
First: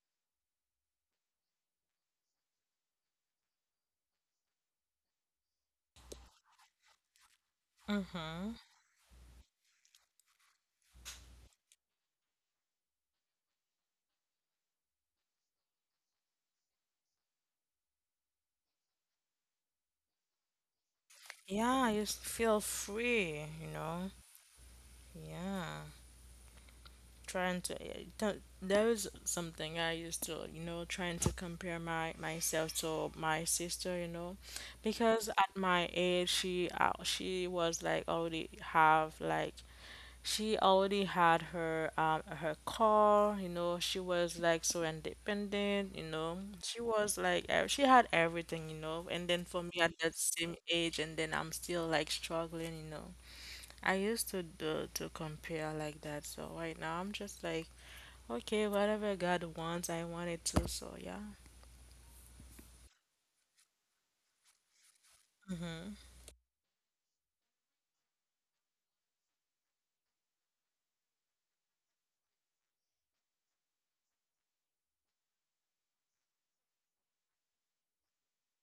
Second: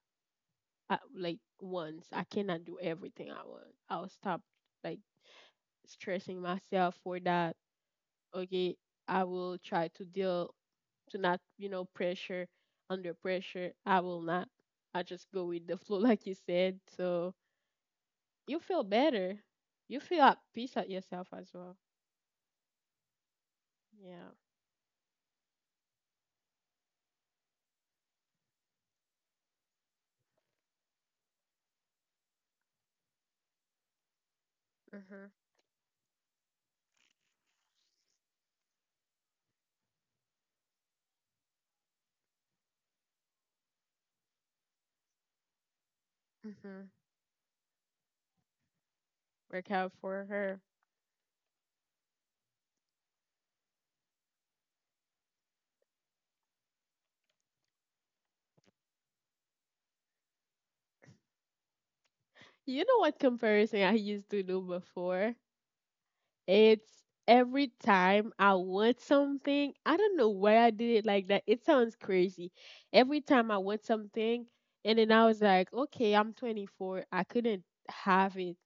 I, like once I cannot do everything I want, I'll stop, like, stressing myself for that. Mm-hmm. Okay, I will try to deal, to not, you know pressure, under pressure I will not, I just go with the flow like you said. So you feel better, you feel at peace at yourself as well. Yeah, you just feel free, you know. Yeah. Yeah. Trying to eh, th- there is something I used to you know trying to compare my myself to my sister you know because Mhm. at my age she uh, she was like already have like she already had her um her car you know she was like so independent you know she Mhm. was like ev- she had everything you know and then for Work me out at that for same her. age and then I'm still like struggling you know I used to do to compare like that so right now I'm just like okay, whatever God wants, I want it too, so yeah. You know what comparison I used to do before? Mm-hmm. It's every time I want something. I don't know why I did it like that. It sounds crazy. Every time I want something, and then I was like, okay, I'm twenty-four. I couldn't have it.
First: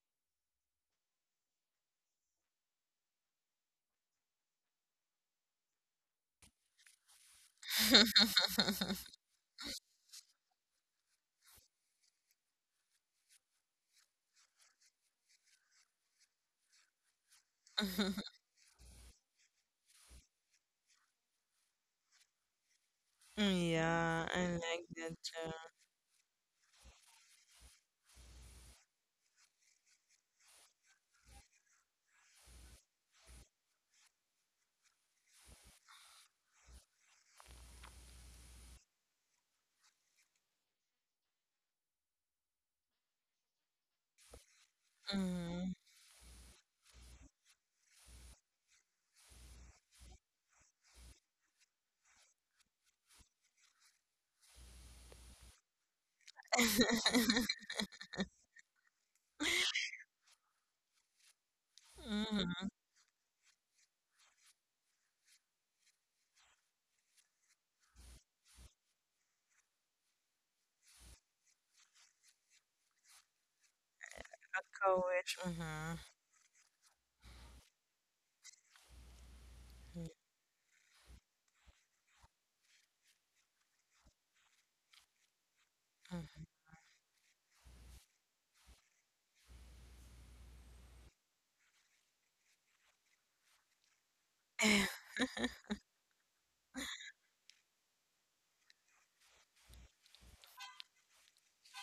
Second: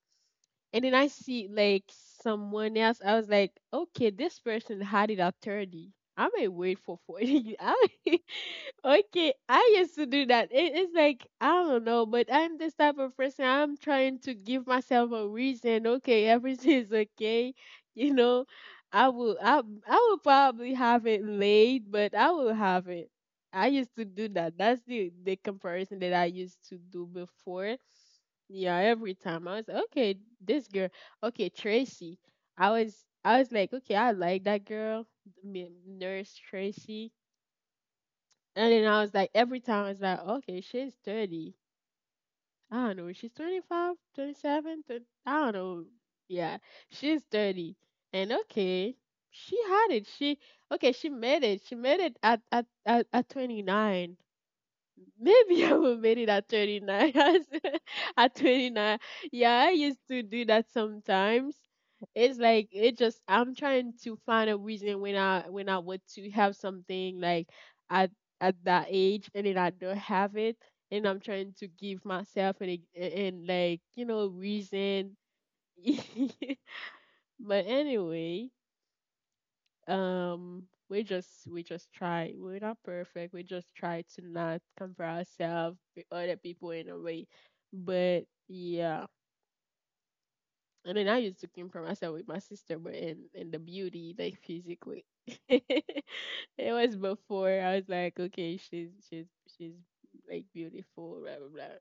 And then I see, like, someone else. I was like, okay, this person had it at thirty. I may wait for forty. I may- okay, I used to do that. It, it's like, I don't know, but I'm this type of person. I'm trying to give myself a reason. Okay, everything is okay. You know, I will, I, I will probably have it late, but I will have it. I used to do Yeah, I that. That's like the, that the too. comparison that I used to do before. Yeah, every time I was like, okay, this girl, okay, Tracy. I was I was like, okay, I like that girl, m- nurse Tracy. And then I was like, every time I was like, okay, she's thirty. I don't know, she's twenty-five, twenty-seven, thirty, I don't Mm-hmm. know. Yeah, she's thirty. And okay, she had it. She okay, she made it. She made it at at at, at twenty-nine. Maybe I will made it at twenty-nine. at twenty-nine. Yeah, I used to do that sometimes. It's Mm-hmm. like, it just, I'm trying to find a reason when I when I want to have something like at at that age and then I don't have it, and I'm trying to give myself, and and like, you know, reason. Courage. Mm-hmm. But anyway, um we just we just try, we're not perfect, we just try to not compare ourselves with other people in a way, but yeah. And then I used to compare myself with my sister, but in in the beauty, like, Mm-hmm. physically. It was before, I was like, okay, she's she's she's like beautiful blah blah blah.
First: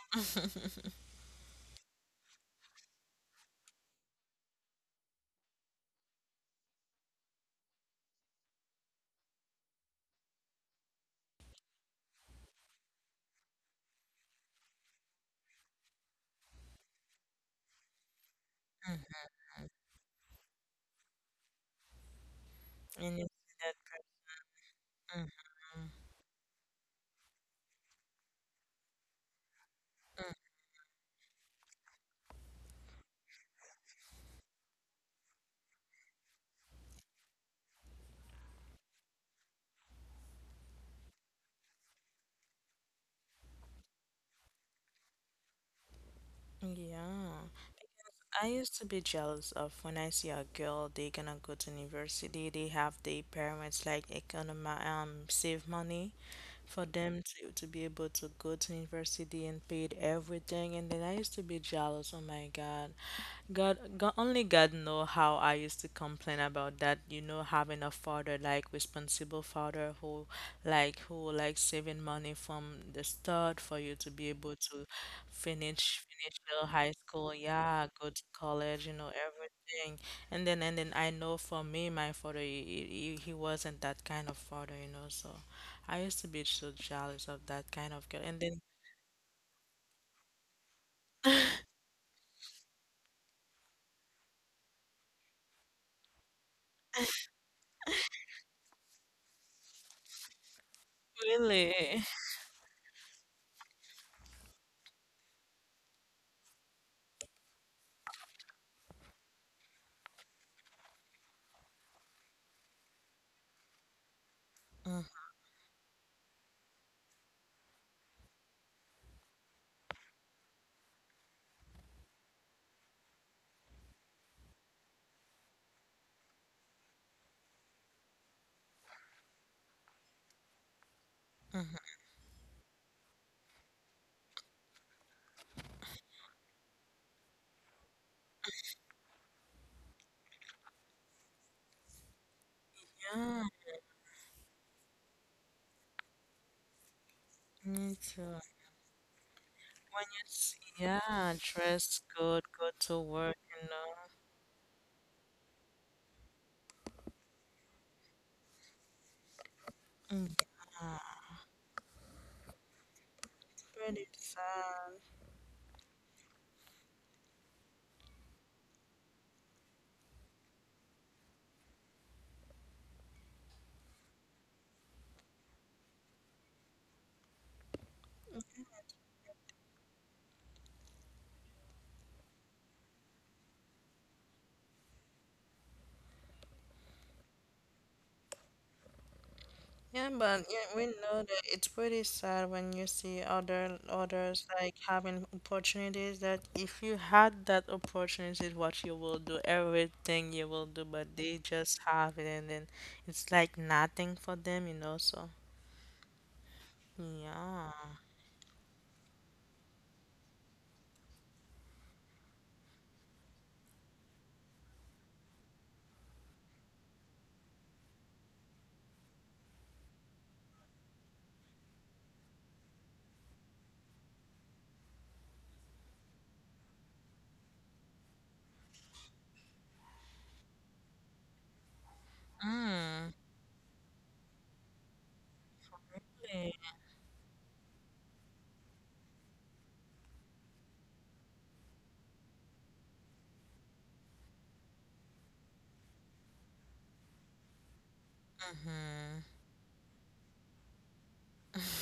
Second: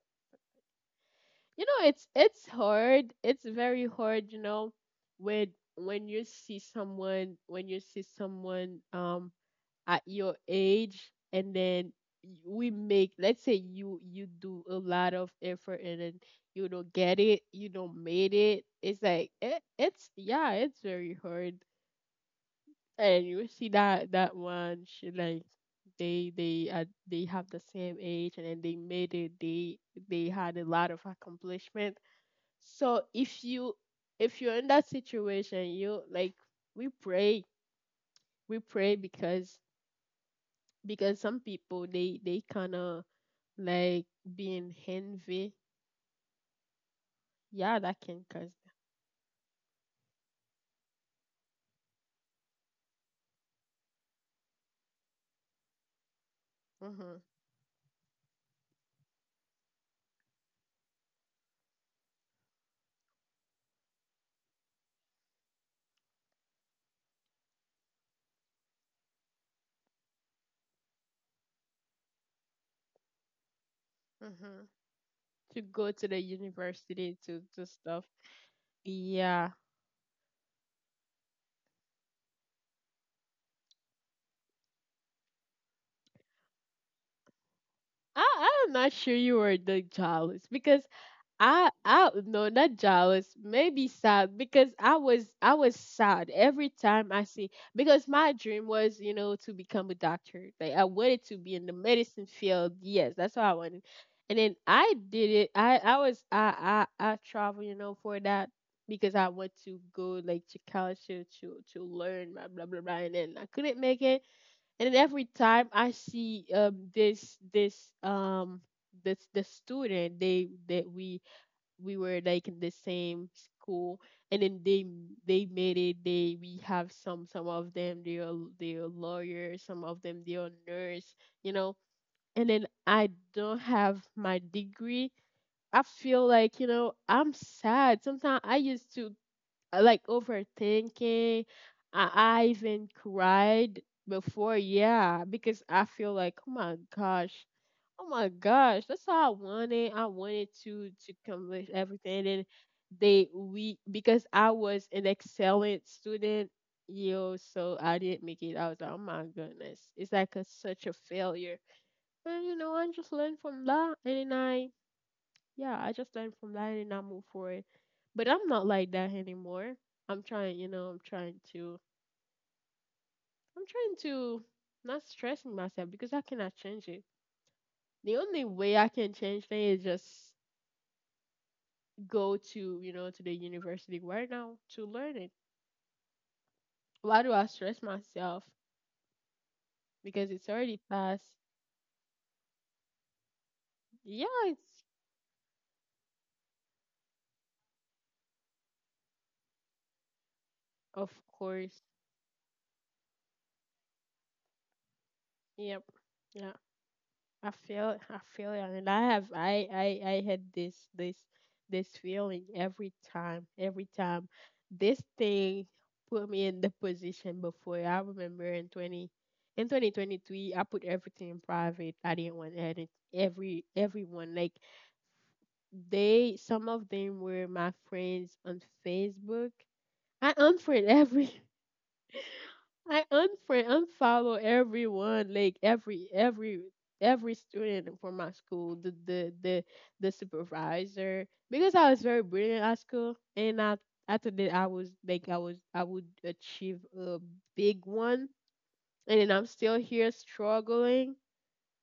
You know, it's it's hard, it's very hard you know when when you see someone, when you see someone um at your age, and then y- we make, let's say you you do a lot of effort and then you don't get it, you don't made it, it's like, it, it's yeah, it's very hard. And you And you see see that. that, that one she like, Mm-hmm. Mm-hmm. they they uh, they have the same age and then they made it, they they had a lot of accomplishment. So if you if you're in that situation, you like, we pray, we pray, because because some people, they they kind of like being envy. Mm-hmm. Yeah. Yeah, that can I cause used to be jealous of when I see a girl, they gonna go to university, they have their parents like economy, um, save money for them hmm to, to be able to go to university and paid everything. And then I used to be jealous, oh my God. God Go- only God know how I used to complain about that, you know, having a father like responsible father who like who like saving money from the start for you to be able hmm to to go finish to the finish your high university school, to do yeah, stuff. go to college, you know, Yeah, everything. And then and then I know for me, my father he, he, he wasn't that kind of father, you know, so I used to be so jealous of that kind of girl. And then I I'm not sure you were the jealous because I I no not jealous, maybe sad because I was I was sad every time I see because my dream was you know to become a doctor like I wanted to be in really, the medicine field, yes, that's what I wanted. And then I did it. I I was I I I travel you know for that because I went to go like to college to to, to learn blah blah blah blah, and then I couldn't make it. And then every time I see um this this um this the student they that we we were like in the same school, and then they they made it. They We have some some of them, they are they are lawyers, some of them they are nurse, you know. And then I don't have my degree. I feel like, you know, I'm sad. Sometimes I used to uh, like overthinking. i, I even yeah, cried before, yeah, because I feel like, oh my gosh. me Oh my too. gosh, that's how I wanted. When I you wanted see, to to yeah, complete dress everything. good, And go to they work, you we, know. because I was an excellent student, yo, so I didn't make it. I was like, oh my goodness, it's like a, such a failure. And you know, I just learned from that, Pretty and then I, sad. yeah, I just learned from that, and then I moved forward. But I'm not like that anymore. I'm trying, you know, I'm trying to, I'm trying to not stressing myself because I cannot change it. The only way I can change things is just go to, you know, to the university right now to learn it. Why do I stress myself? Yeah, because but it's yeah, already we past. know that it's pretty sad when you see other Yeah, others like it's, having opportunities that if you had that opportunity, is what you will do, everything you will do, of but they course. just have it and then it's like nothing for them, you know. So Yep. Yeah, i yeah, feel i feel it, and I have I I I had this this this feeling. Every time, every time this thing put me in the position before. I remember in twenty, in twenty twenty-three, I put everything in private. I didn't want any every everyone, like, they, some of them were my friends on Facebook. I unfriend every I mm. unfriend, unfollow everyone, like every Yeah, every every student from my school, the the the, the supervisor, because I was very brilliant at school, and I I thought that I was like I was I would achieve a big one, and then I'm still here struggling.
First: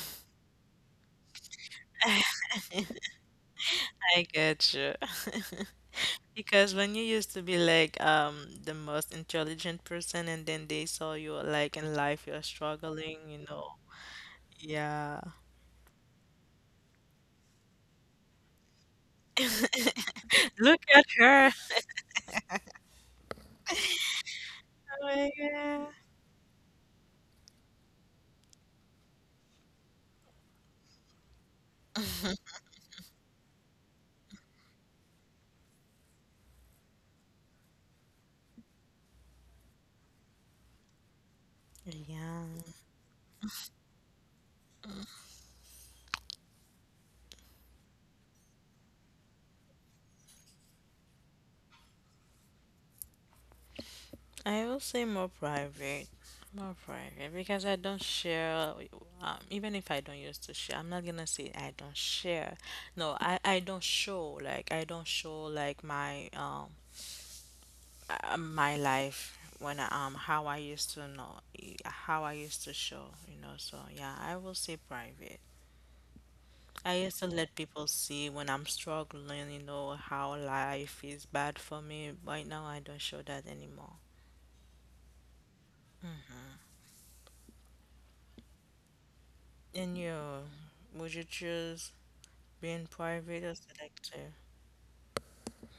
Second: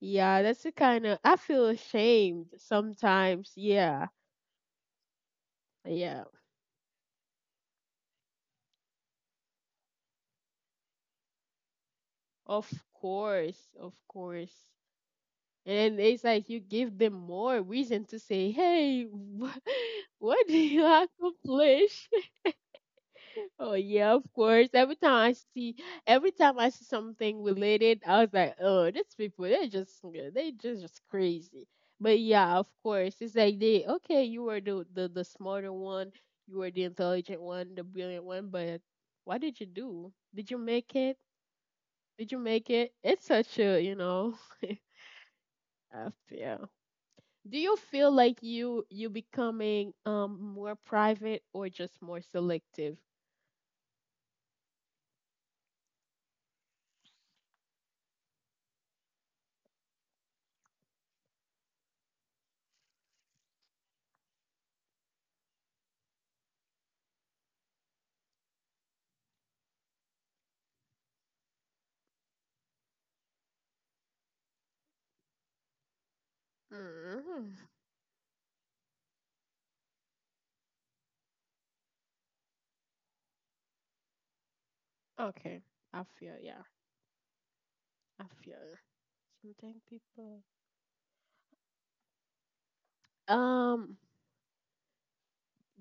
Yeah, that's the kind of, I feel ashamed sometimes. Yeah. I get you. Yeah. Because when you used to be like um the most intelligent person and then they saw you like in life you're Of struggling, you course, know. of course. Yeah. And it's like you give them more reason to say, hey, wh- what do Look you at her. accomplish? Oh yeah, of course. Every Oh time my I see, God. every time I see something related, I was like, oh, these people, they're just, yeah, they just, just crazy. But yeah, of course, it's like they, okay, you were the, the the smarter one, you were the intelligent one, the brilliant one, but what did you do? Did you make it? Did you Yeah. make it? It's such a, you know, F, yeah. Do you feel like you you becoming um more private or just more selective? I will say more private. More private because I don't share um, even if I don't used to share, I'm not gonna say I don't share. No, I, I don't show like I don't show like my um uh, my life when I, um how I used to know uh, how I used to show you know so yeah I will say private I used to let Mm, people see when I'm struggling you know how life is bad for me right now I don't show that anymore okay, I feel, yeah, I feel. Something and you people. would you choose being private or Um, selective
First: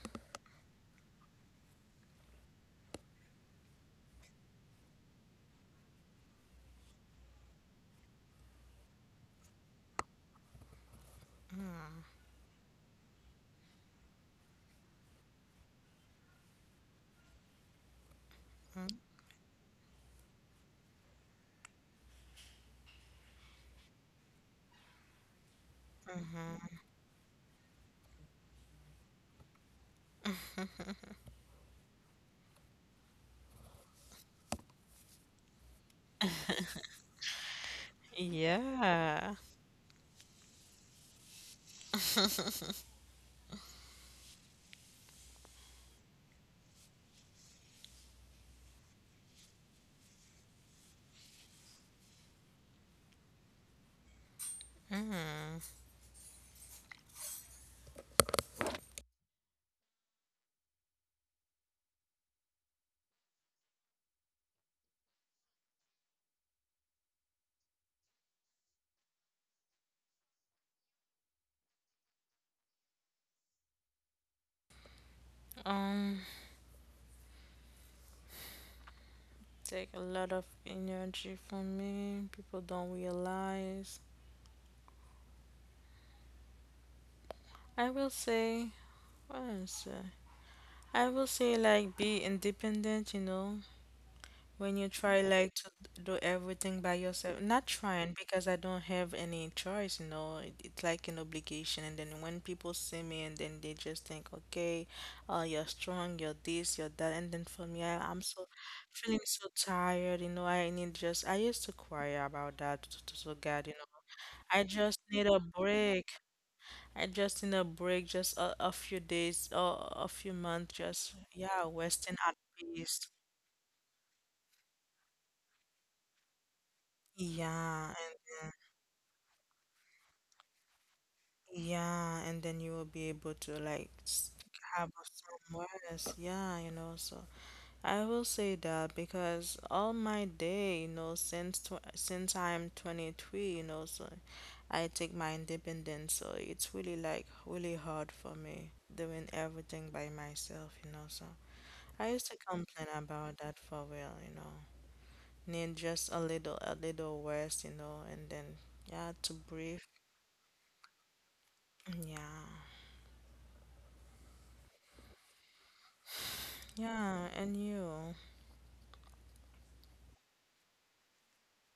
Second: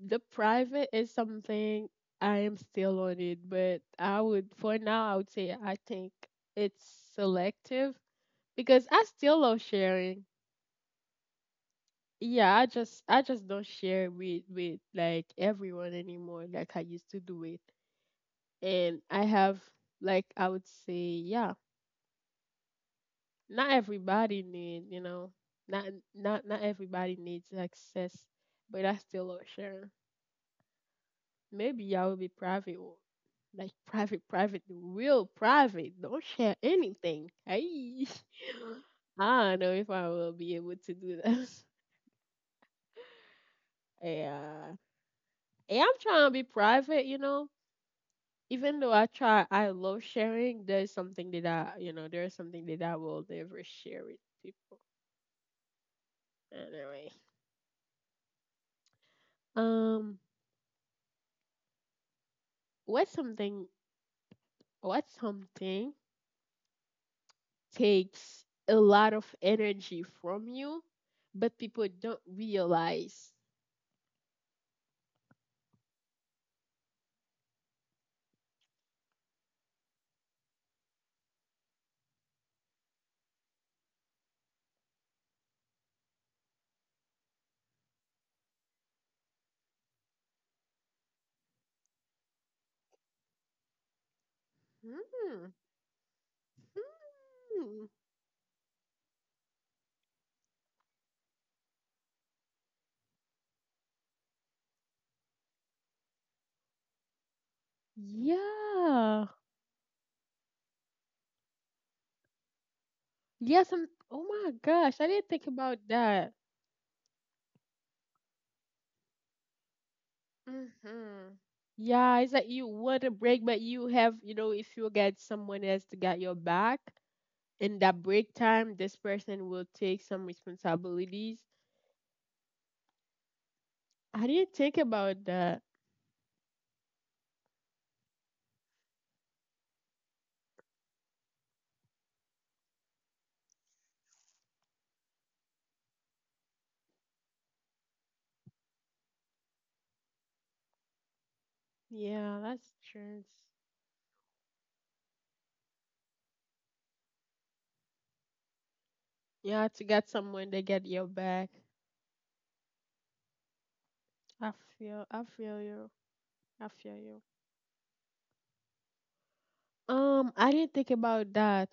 the private is something I am still on it, but I would for now I would say I think it's selective because I still love sharing. Yeah, I just I just don't share with with like everyone anymore like I used to do it. And I have, like I would say, yeah, not everybody need, you know, not, not not mm-hmm. everybody needs access, but that's still not sharing. Maybe I will be private, or like private, private, real private. Don't share anything. Hey, Yeah I don't know if I will be able to do that. Yeah, and I'm trying to be private, you know. Even though I try, I love sharing. There's something that I, you know, there's something that I will never share with people. mm. Anyway, um, what something what something takes a lot of energy from you, but people don't realize? Um take a lot of energy from me people don't realize I will say yes, uh, I will say like be independent, you know, when you try like Hmm. to do everything by yourself. Not Hmm. trying because I don't have any choice, you know. It, it's like an obligation. And then when people see me and then they just think, okay, uh, you're strong, you're this, you're that. And then for me, I, I'm so feeling Yeah. so tired, you know. I need just, I used to cry about that to, to, to God, you Yes. know. I'm, oh my I just gosh, I need didn't a think about break. that. I just in a break, just a, a few days or a few months, just Mm-hmm. yeah, resting Yeah, it's at like you peace. want a break, but you have, you know, if you get someone else to get your back Yeah, in that break and time, this person will take some responsibilities. yeah, and then you will be able to like s- I didn't think have about some that. rest. Yeah, you know. So I will say that because all my day, you know, since tw since I'm twenty-three, you know, so I take my independence. So it's really like really hard for me doing everything by myself, you know. So. I used to Yeah, that's complain true. about that for real, you know. Need just a little, a little worse, you know, and then yeah, to You have breathe. to get someone to get your back. Mm, yeah, I feel I feel you. I feel you. yeah, and you. Um, I didn't think about that.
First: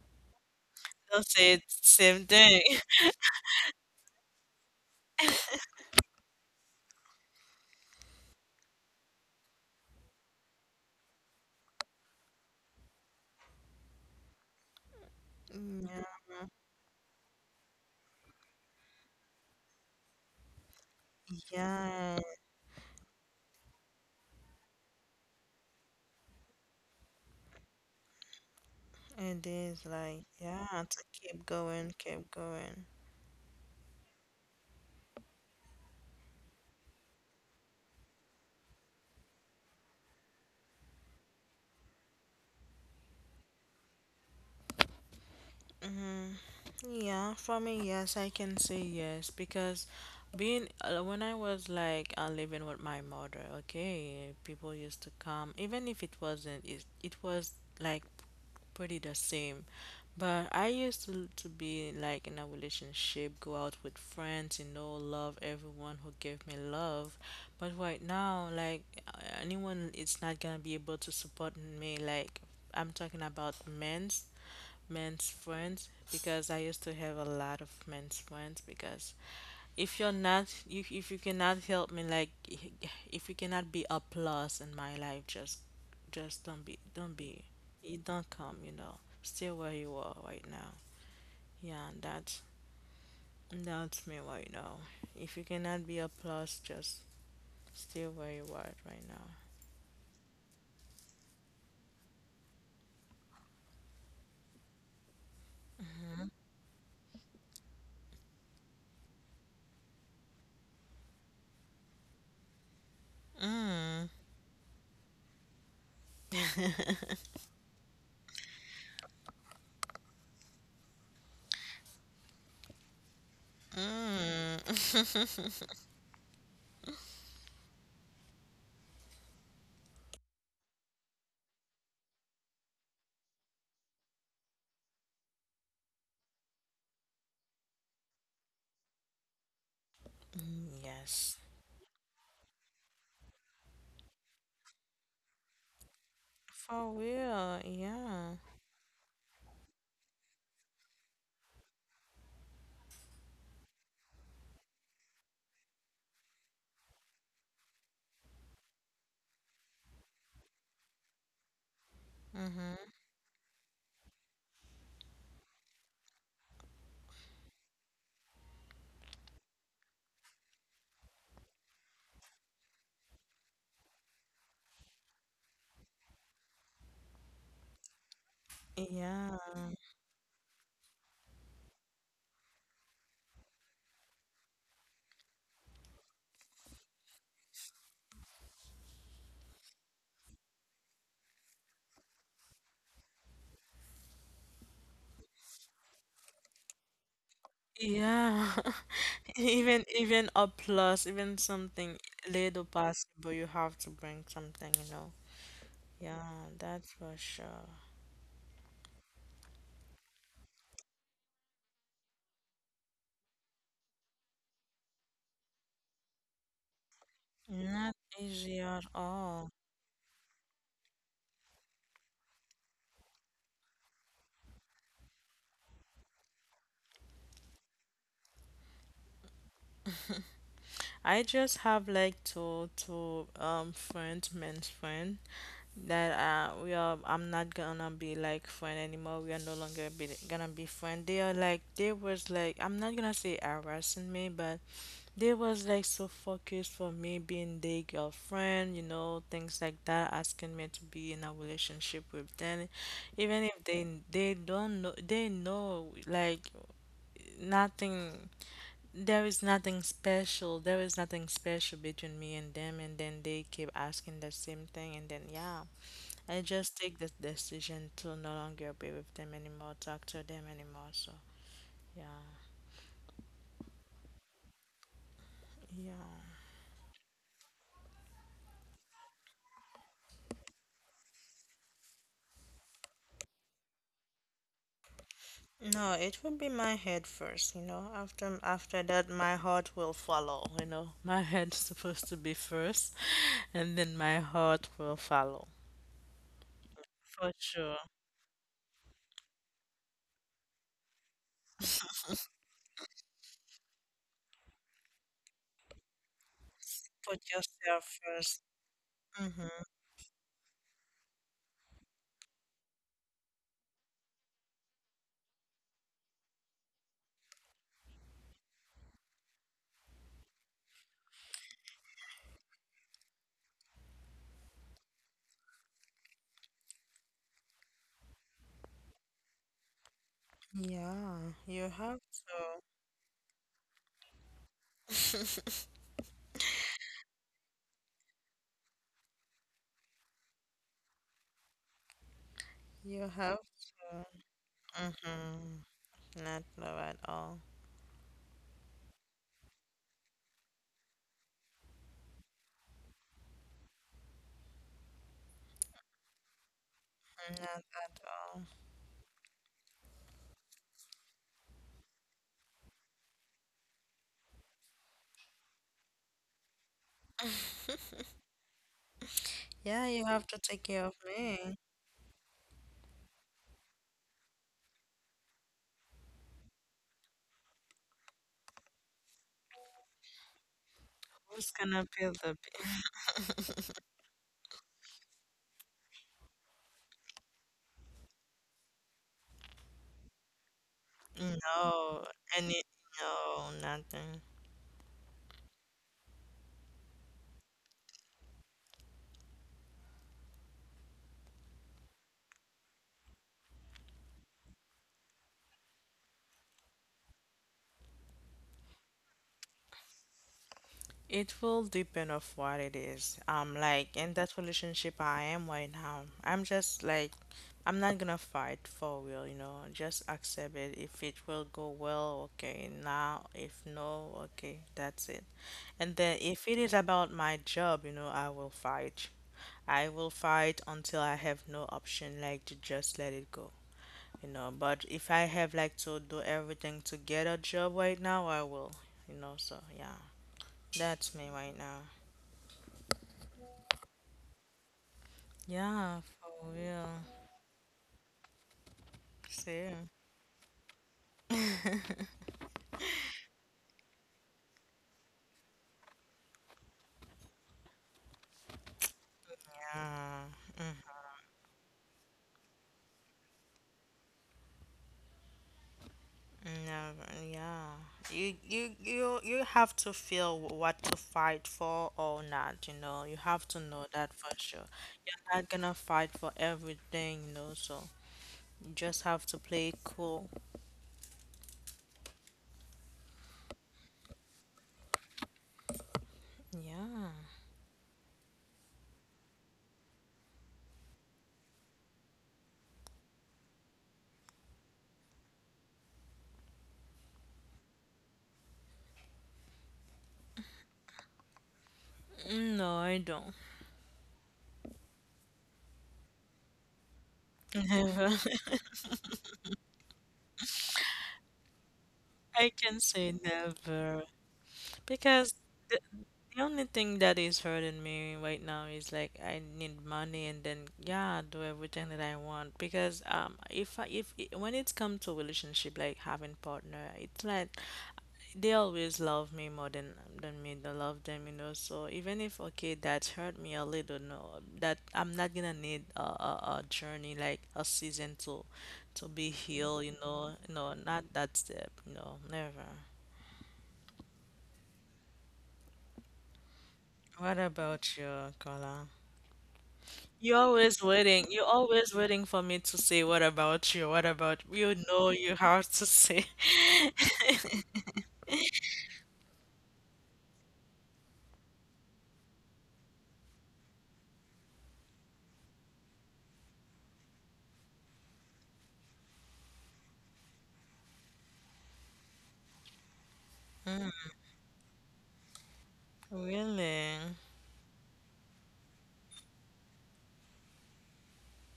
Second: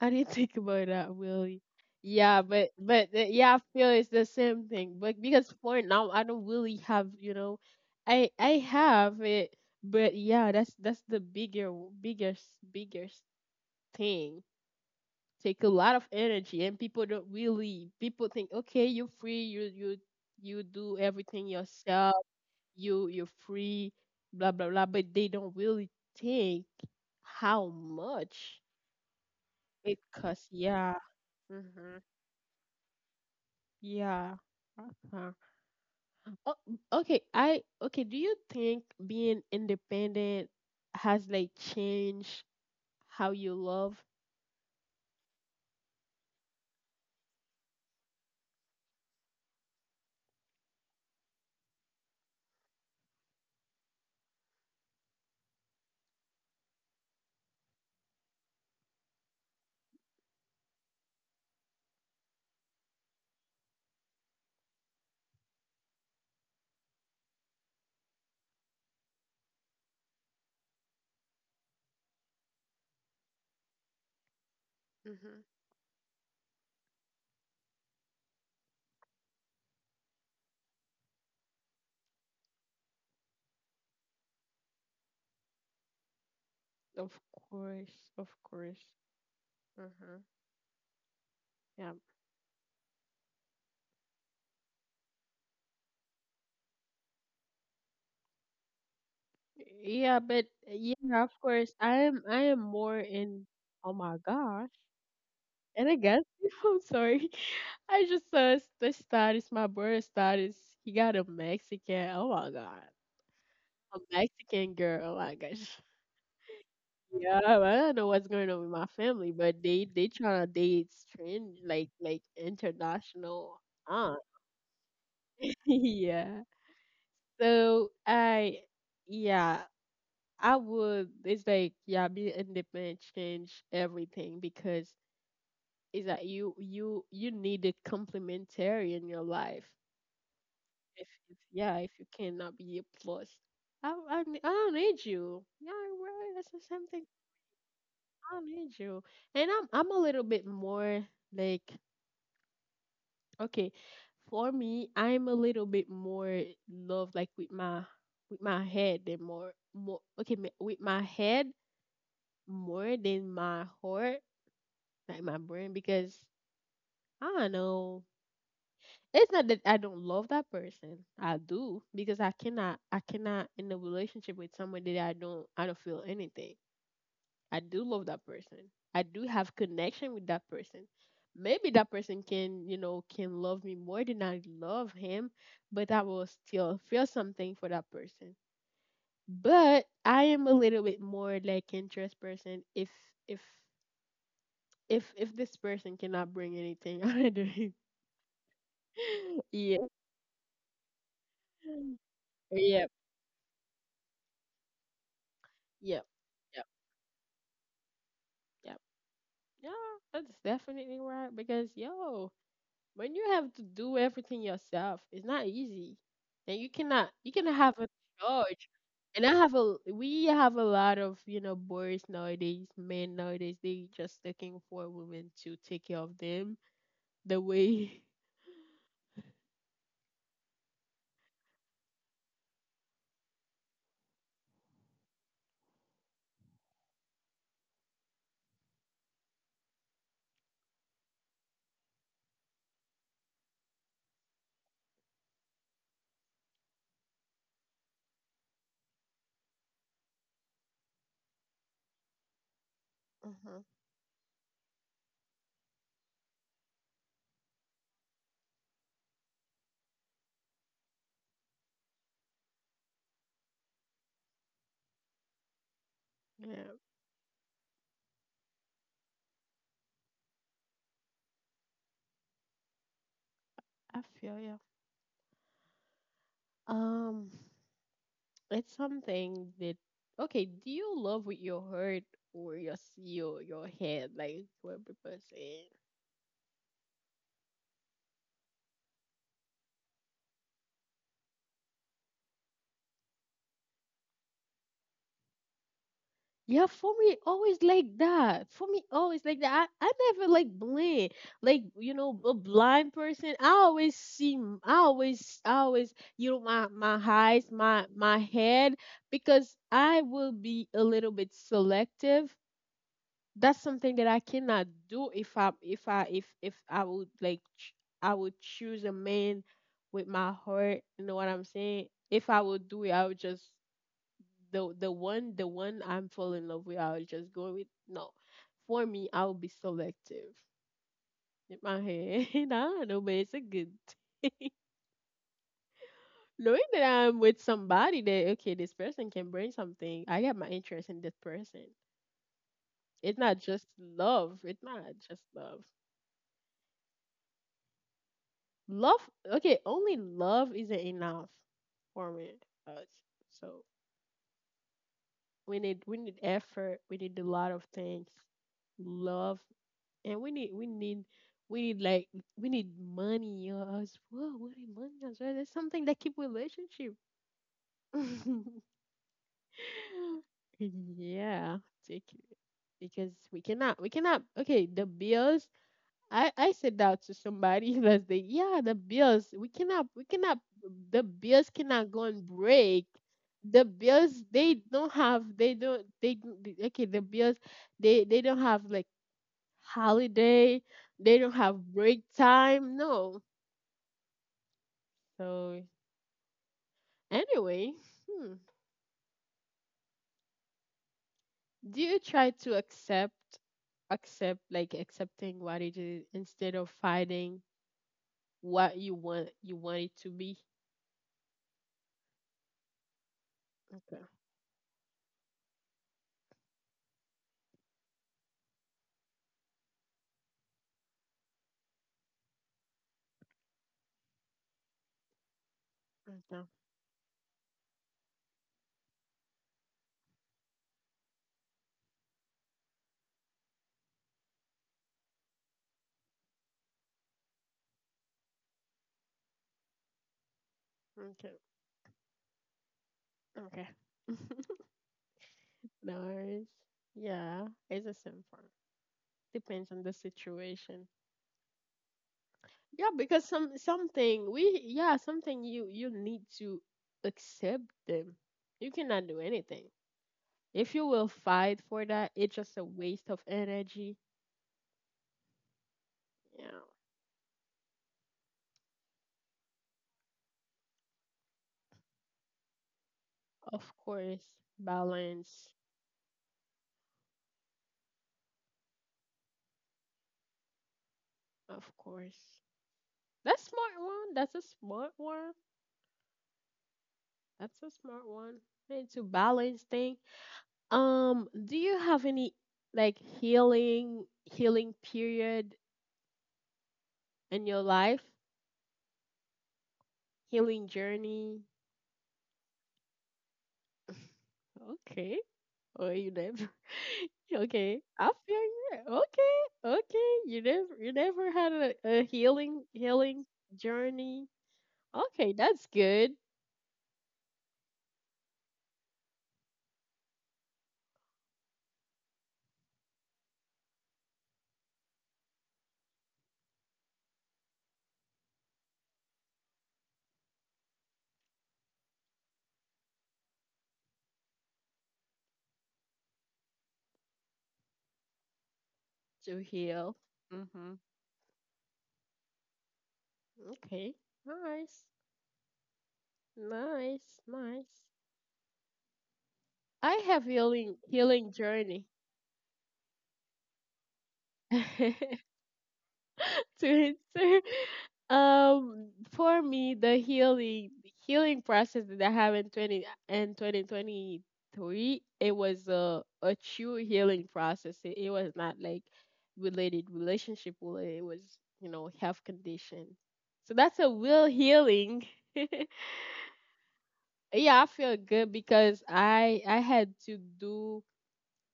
I didn't think about that They'll say really. it's same Yeah, thing. but but uh, yeah, I feel it's the same thing. But because for now, I don't really have, you know, I I have it, but yeah, that's that's the bigger biggest, biggest thing. Take a lot Yeah, of energy, and people don't really, people think, okay, you're free, you you you do everything yourself, yeah, you you're free, blah blah blah, but they don't really think how much it is it like costs. yeah Yeah. to keep going, Hmm. keep going. Yeah. uh oh, okay, I okay do you think being independent has like changed how you love? Mm, yeah, for me, yes, I can say yes because being uh, when I was like uh, living with my mother, okay, people used to come, even if it wasn't, it, it was like pretty the same. But I used to, to be like in a relationship, go out with friends, you know, love everyone who gave me love. But right now, like uh, anyone, it's not gonna be able to support me. Like I'm talking about men men's Mhm. friends because I used to have a lot of men's friends because if you're not if if you cannot help me like if you cannot be a plus in my life just just don't be don't Of be you course, of don't come, you course. know, stay where you are Mhm. right now. Yeah, Yeah. that's that's me right now. If you cannot be a plus, just stay where you are right now. Yeah, but yeah, of course. I am I am more in, oh my gosh. And I guess I'm sorry. I just saw the status, my brother status. He got a Mexican. Oh my god. A Mexican girl. Oh my gosh. Yeah, I don't know what's going on with my family, but they they trying to date strange, like like international aunt. Yeah. So I, yeah. I would. It's like, yeah, being independent change everything because it's that you you you need a complementary in your life. Mm, If, yes. if yeah, if you cannot be a plus, I, I n- I don't need you. Yeah, right. That's the For same thing. real, yeah. I don't need you. And I'm I'm a little bit more like, okay, for me, I'm a little bit more love like with my with my head, and more, more okay ma- with my head Mm-hmm. more than my heart, like my brain, because I don't know. It's not that I don't love that person. I do, because I cannot, I cannot in a relationship with someone that I don't I don't feel anything. I do love that person. I do Yeah, have connection with that person. Maybe that person can, you know, can love me more than I love him, but I will still feel something for that person. But I am a little bit more like interest person if, if if if this person cannot bring anything out of their yeah. Even Yeah. even a plus, even something little Yep, possible, you have to bring something, you know. yep, Yeah, yep, that's for sure. yep. Yeah, that's definitely right. Because yo, when you have to do everything yourself, it's not easy, and you cannot you cannot have Not a easy charge. at And I all. have a we have a lot of, you know, boys nowadays, men nowadays. They just looking for women to take care of them the way. I just have like two two um friends, men's friend that uh we are I'm not gonna be like friend anymore. We are no longer be gonna be friend. They are like they was like I'm not gonna say harassing me, but they was like so focused for me being their girlfriend, you know, things like that, asking me to be in a relationship with them, even if Mm-hmm. they they don't know, they know like nothing. There is nothing special. There is nothing special between me and them, and then they keep asking the same thing, and then yeah, I just Yeah. take the decision to no longer be with them anymore, talk to them anymore. So yeah, I feel you. yeah. Um, it's something that, okay. Do you love with your heart or your s- your your head? Like what people say. No, it will be my head first, you know. After after that, my heart will follow, you know. My head's supposed to be first, and then my heart will follow. Yeah, for me, For always sure. like that. For me, always like that. I, I never like blind, like, you know, a blind person. I always see, m- I always, I always, you know, my my Put eyes, my yourself my first. head, Mm-hmm. because I will be a little bit selective. That's something that I cannot do if I if I if if I would like, ch- I would choose a man with my heart. You know what I'm saying? If I would do it, I would just, the the one the one I'm fall in love with, I'll just go with. No, for me, I'll be selective Yeah, in you my have head. I to. don't know, but it's a good knowing that I'm with somebody that, okay, this person can bring something. I got my interest in this person. You It's have not just to. love. It's not just love. Mm-hmm. Not love at all. Love, okay, only love isn't enough for me. Us. So we need we need effort. We need a lot Not of at things. all. Love. And we need we need we need like, we need money, or else, whoa, we need money as well. That's something that keep relationship. Yeah, you have to take care of me. Yeah, take it. Because we cannot we cannot, okay, the bills, I I said that to somebody last day. Yeah, the bills, we cannot we cannot the Who's bills gonna cannot pay go and the bill? break. The bills, they don't have, they don't they, don't- they okay, the bills, they they don't have like holiday. They don't have No, break any, time. No. no, nothing. So anyway, hmm, do you try to accept, accept like accepting what it is instead of fighting what you want you want it to be? It will depend of what it is. Um, like Okay. in that relationship I am right now, I'm just like, I'm not gonna fight for real, you know. Just accept it. If it will go well, okay. Now, if no, okay, that's it. And then if Okay. it is about my job, you know, I will fight. I will fight until I have no option, like to just let it go, you know. But if I have like to do everything to get a job right now, I will, you know. So yeah. That's me Okay. right now. Okay. Yeah, Nice. for real. Yeah, it's the same for me. See. Depends on the situation. Yeah, because some, something we, yeah, something you you need to accept them. You cannot do anything. Yeah. If you will fight for that, it's just a waste of energy. Yeah, Never. Yeah. You you you you have to feel what to fight for or not. You know. You have to of know that course. for sure. You're not Balance, gonna fight for everything. You know. So you just have to play it cool. of course. That's smart one. That's a smart one. Yeah. That's a smart one. Need to balance thing. Um, do you have any like healing healing period in your life? Healing journey? No, I don't. Okay. Oh, you never. Okay, Never. I feel you. Okay, okay. You never, you never had a, a I healing, can say healing never. journey. Because Okay, that's the, good the only thing that is hurting me right now is like I need money and then yeah, do everything that I want. Because um, if I, if it, when it's come to relationship, like having partner, it's like they always love me more than than me. They love them, you know. So even if okay, that hurt me a little, no, that I'm not gonna need a, a, a journey like a season to to be to healed, you heal. know. No, Mhm. not that step. No, never. Okay. Nice, nice, What nice. about you, Carla? I have You're always healing, waiting. healing You're journey. always waiting for me to say, what about you? What about you? Know you have to say. to answer. Um, for me, the healing healing process that I have in twenty, and twenty twenty three, it was a a true healing process. It, it was not like related relationship related. It was, you know health condition. So that's Mm, a real healing. really? Yeah, I feel good because I I had to do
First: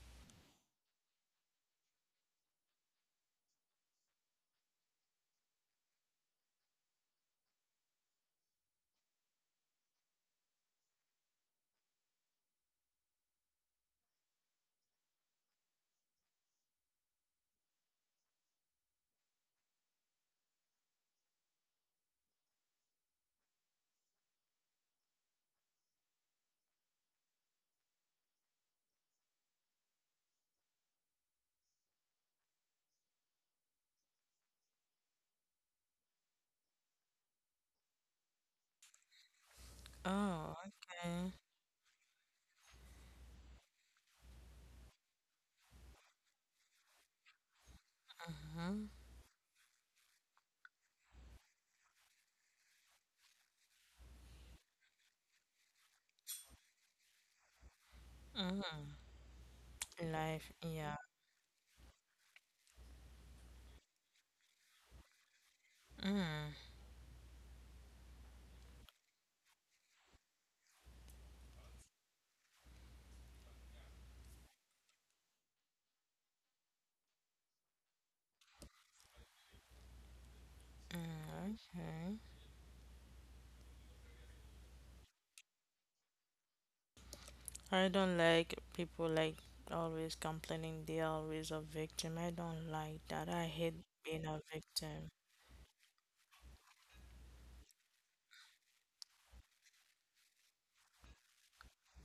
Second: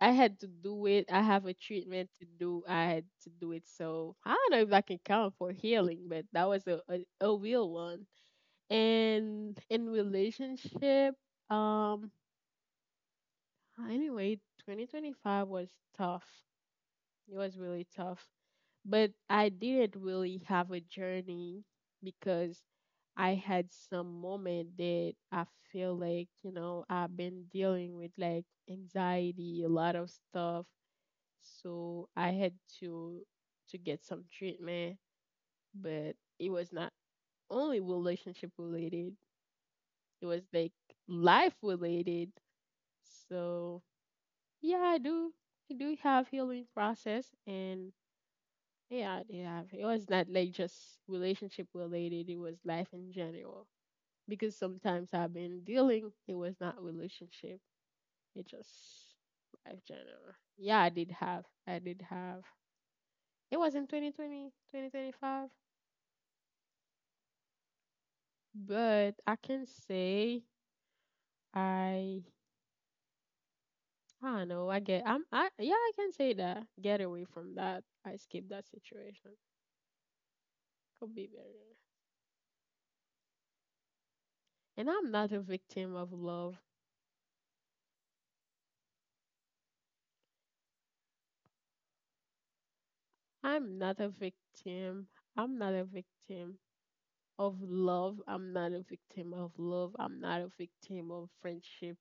I had to do it. I have a treatment to do. I had to do it. So I don't know if I can count for healing, but that was a, a, a real one. And in relationship, um, anyway, twenty twenty-five was tough. It was really tough. But I didn't really have a journey because I had some moment that I feel like, you know, I've been dealing with like anxiety, a lot of stuff. So I had to to get some treatment, but it was not only relationship related. It was Oh, like okay. life related. So yeah, I do I do have healing process. And Mm-hmm. yeah, yeah, it was not like just relationship related. It was life in general. Because sometimes I've been dealing, it was not relationship. It just Mm. life general. Life, Yeah, I yeah. did have. I did have. It was in twenty twenty twenty twenty-five. Mm. But I can say I I don't know. I get I'm I Yeah, I can say that. Get away from that. I skip that situation. Could be Mm, better. okay. And I'm not a victim of love. I don't like people like always complaining they're always a victim. I don't like that. I hate I'm not a being a victim. victim. I'm not a victim of love. I'm not a victim of love. I'm not a victim of friendship.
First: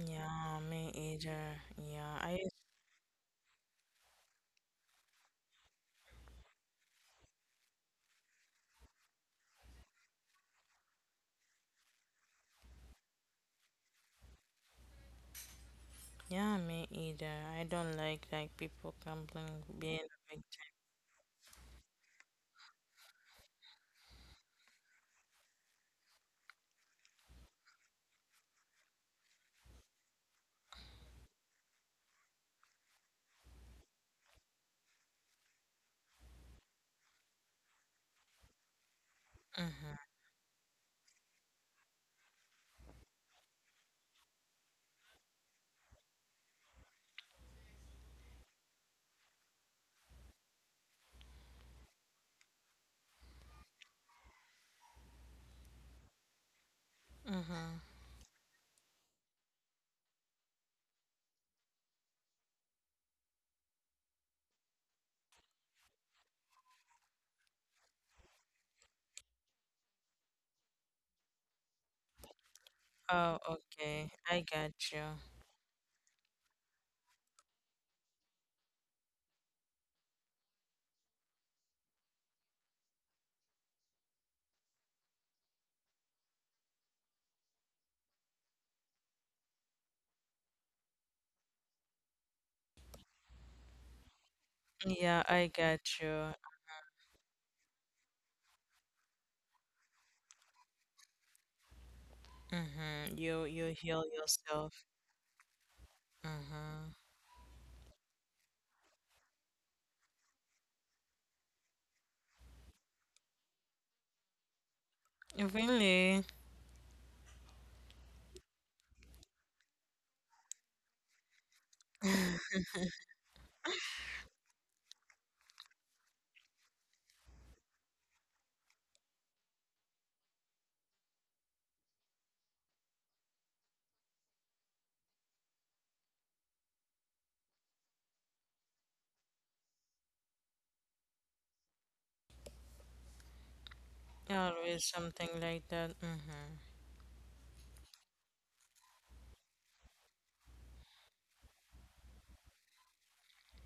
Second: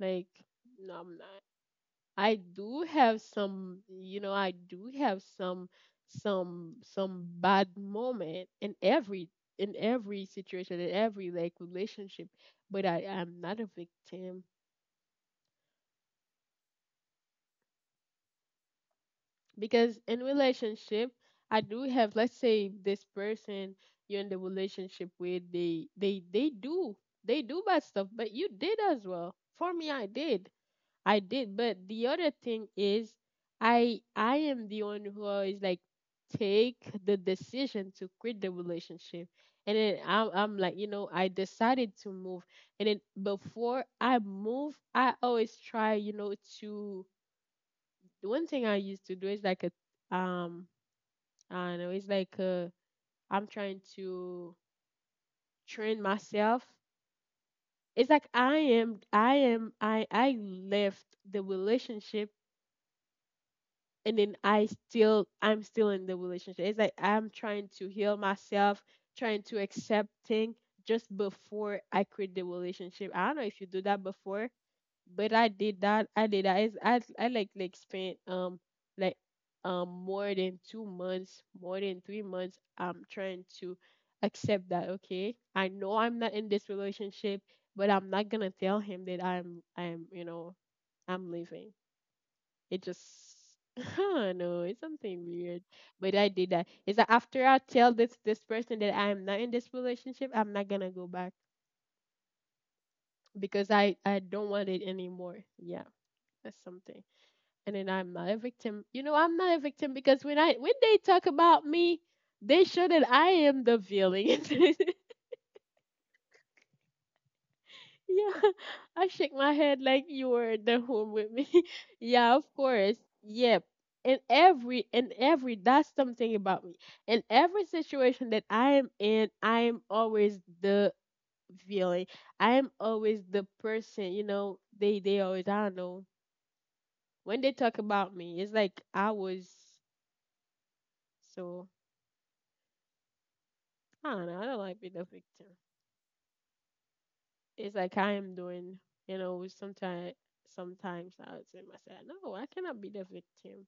Like me no, I'm not. either. Yeah, I I do have some, you know, I do have some some some bad moment in every in every situation, in every like relationship, but I am not a victim. yeah, me either. I don't like like people complaining being Because in a relationship, I do have, let's say, this person you're in the relationship with, they they they do they do bad stuff, but you did as well. For me, I did. I did, but the other thing is, I I am the one who always like take the decision to quit the relationship, and victim. then I'm I'm like, you know, I decided to move, and then before I move, I always try, you know, to, the one thing I used to do is like a, um I don't know, it's like a, I'm trying to train myself. Mm-hmm. Mm-hmm. It's like I am I am I I left the relationship, and then I still I'm still in the relationship. It's like I'm trying to heal myself, trying to accept things just before I quit the relationship. I don't Oh, know if you do that okay. I before, got you. but I did that. I did that. It's, I I like like spent um like um more than two months, more than three months. I'm trying to accept that. Okay, I know I'm not in this relationship, but I'm not gonna tell him that I'm I'm, you know, I'm leaving. It just I don't know, it's Yeah, something I weird. got But I you. did that. It's that after I tell this this person that I am not in this relationship, I'm not gonna go back, Mm-hmm. You you because I heal I don't want yourself. it anymore. Yeah, that's Mm-hmm. something. And then I'm not a victim. You know, I'm not a victim, because when I when they talk about me, they show that I am the villain. Really? Yeah, I shake my head like you were in the home with me. Yeah, of course. Yep. And every and every That's something about me. In every situation that I am in, I am always the villain. I am always the person, you know, they they always, I don't know. When they talk about me, it's like I was so, I don't know, I don't like Always being the something victim. like that. Mm-hmm. It's like I am doing, you know, sometimes sometimes I would say myself, no, I cannot be the victim.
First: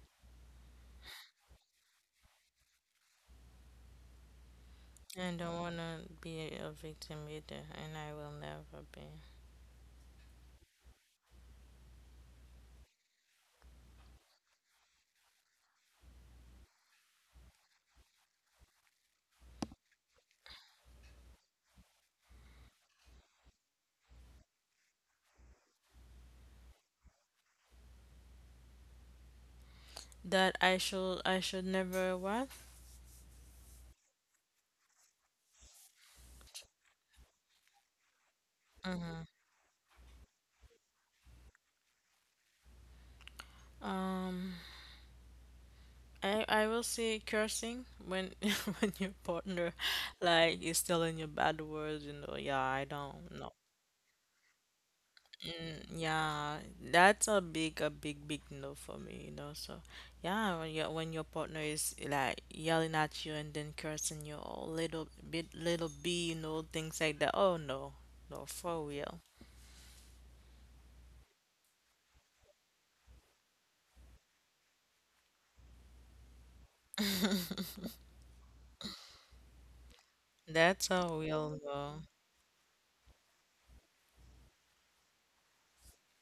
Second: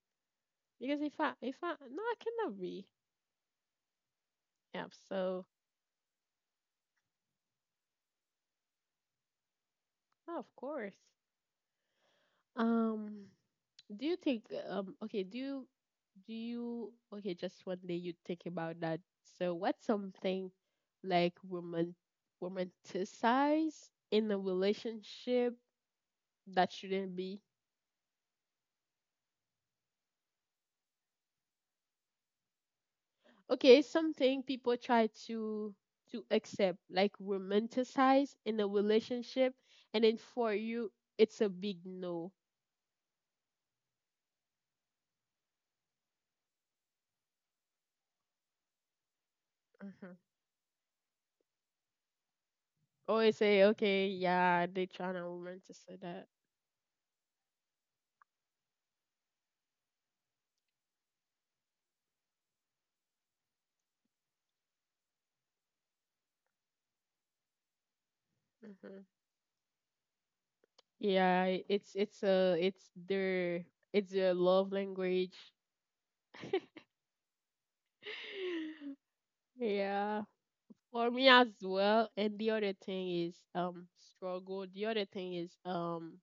Because if I if I, no, I cannot be. Yeah, I so don't wanna be a victim either, and I will never be. no, of course. Um, do you think, um okay, do you do you okay, just one day you think about that. So what's something like woman romanticize in a relationship that shouldn't be? That I should I should never what? Okay, something people try to to accept, like romanticize in a Mm-hmm. relationship, and then for you it's a big no. Um. I, I will say cursing when when your partner like is telling you bad words, you know, yeah, I Oh, don't I know. say, okay, yeah, they trying to romanticize that. Yeah, that's a big a big big no for me, you know. So yeah, when your when your partner is like yelling at you and then cursing you a little bit little b, you know, things like that. Oh no, no, for Hmm. real. Yeah, i- it's it's a, it's their it's their love language. Yeah, That's a for me as real no. well. And the other thing is, um struggle. The other thing is, um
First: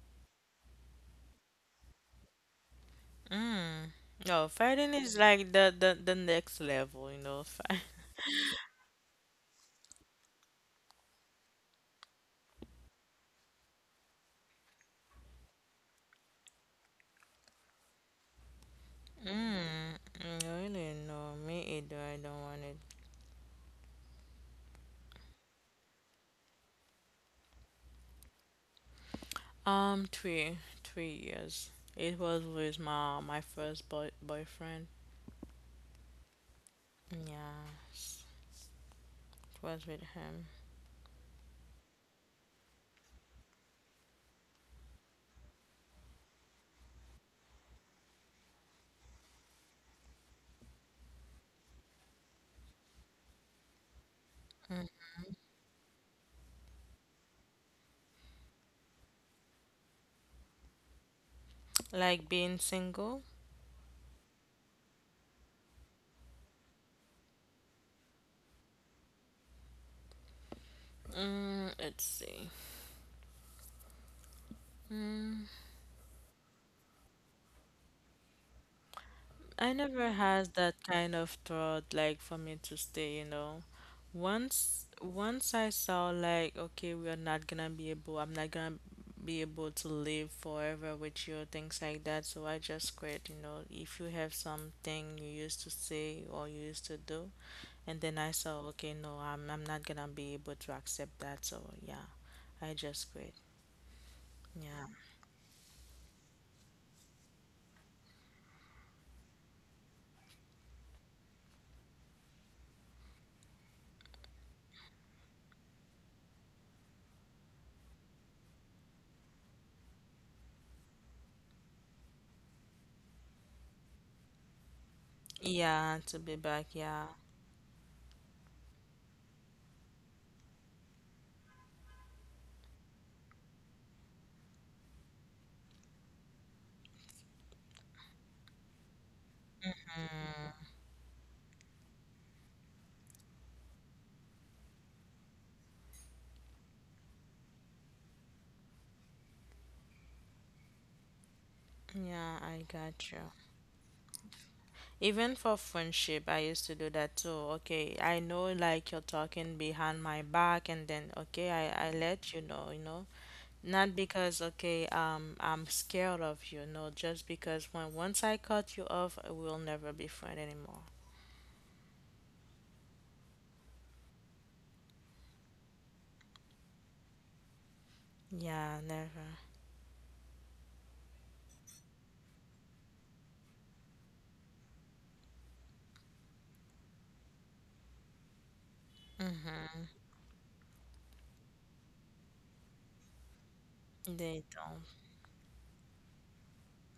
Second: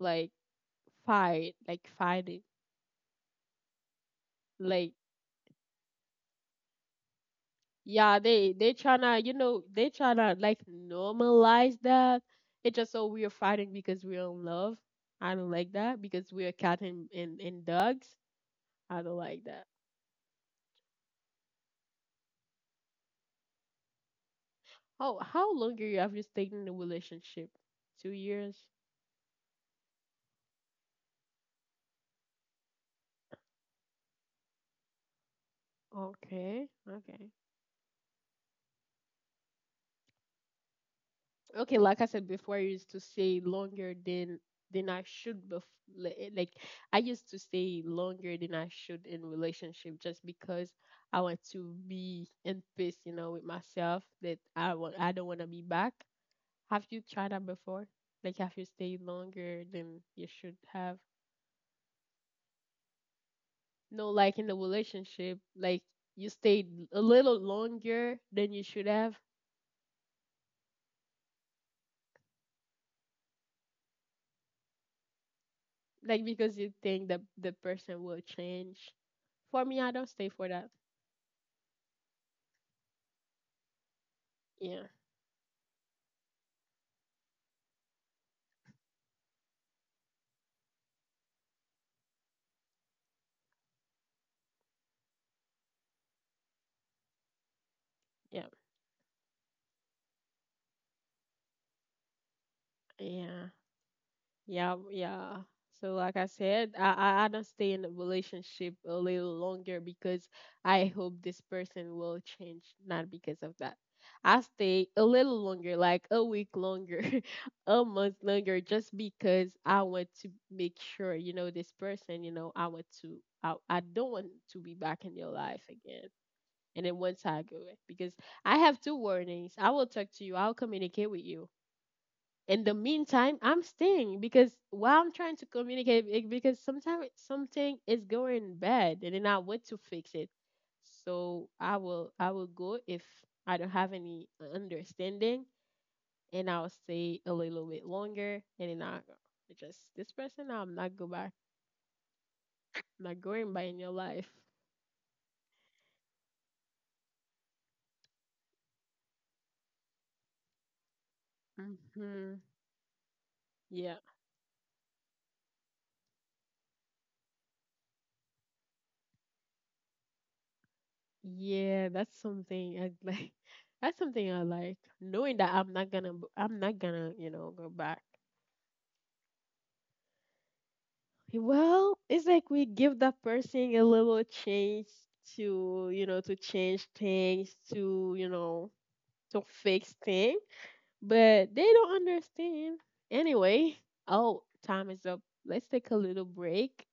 like fight, like fighting, Mm. No, fighting like. is like the, the the next level, you know. Yeah, they they tryna, you know, they tryna like normalize that. It's just, so we are fighting because we're in love. I don't like that, because we're cat and, and, and dogs. I don't like that. Mm, really? No, me either. I don't want it. How how long are you have you stayed in the relationship? Two years. Um, three, three years. It was with my my first boy boyfriend. Okay, okay. Yes, it was with him. Okay, like I said before, I used to stay longer than than I should, bef- li- eh, like I used to stay longer than I should in relationship, just because I want to be in peace, you know, with myself, that i Mm. want I don't want to be back. Have you tried that before, like have you stayed longer than you should have? Like being single. No, like in the relationship, like you stayed a little longer than you should have, Mm, let's see. Hmm, like because you think that the person will change. For I me, I never don't stay has for that. that kind of thought like for me to stay, you know. Once Yeah, once I saw like, okay, we are not gonna be able, I'm not gonna be able to live forever with you, things like that. So I just quit, you know. If you have something you used to say or you used to do, and then I yeah, saw, okay, no, I'm I'm not gonna be able to accept that. So yeah, I just quit. yeah, yeah, Yeah. yeah. So, like I said, I I, I don't stay in a relationship a little longer because I hope this person will change, not because of that. I stay a little longer, like a week longer, a month longer, just because I want to make sure, you know, this person, you know, I want to, I, I don't want to be back in your life Yeah, again. to be back. And then Yeah. once I go, because I have two warnings, I will talk to you, I'll communicate with you in the meantime, I'm staying because while I'm trying to communicate, it- because sometimes something is going bad and then I want to fix it. So I will I will go if I don't have any understanding, and I'll stay a little bit longer, and then I, just this person, I'm not go back, Yeah, I got I'm you. not going by in your life. Even for friendship, I used to do that too. Okay, I know like you're talking behind my back, and then okay, I, I let you Hmm. know, you know. Not Yeah, because okay, um, I'm scared of you, no, just because when once I cut you off, we'll never be friends anymore. yeah, that's something I like. That's something I like, knowing that I'm not gonna, b- I'm not gonna, you know, go back. Yeah, never. Well, it's like we give that person a little chance to, you know, to change things, to, you know, to fix things, but they don't understand. Anyway, They oh, don't. time is up. Let's take a little break.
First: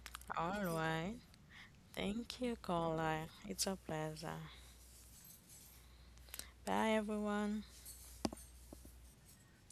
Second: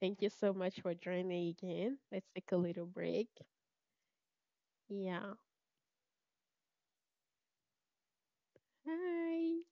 Thank you so All much for right. joining again. Let's Thank take you, a little caller. break. It's a pleasure. Yeah. Bye, everyone. Hi.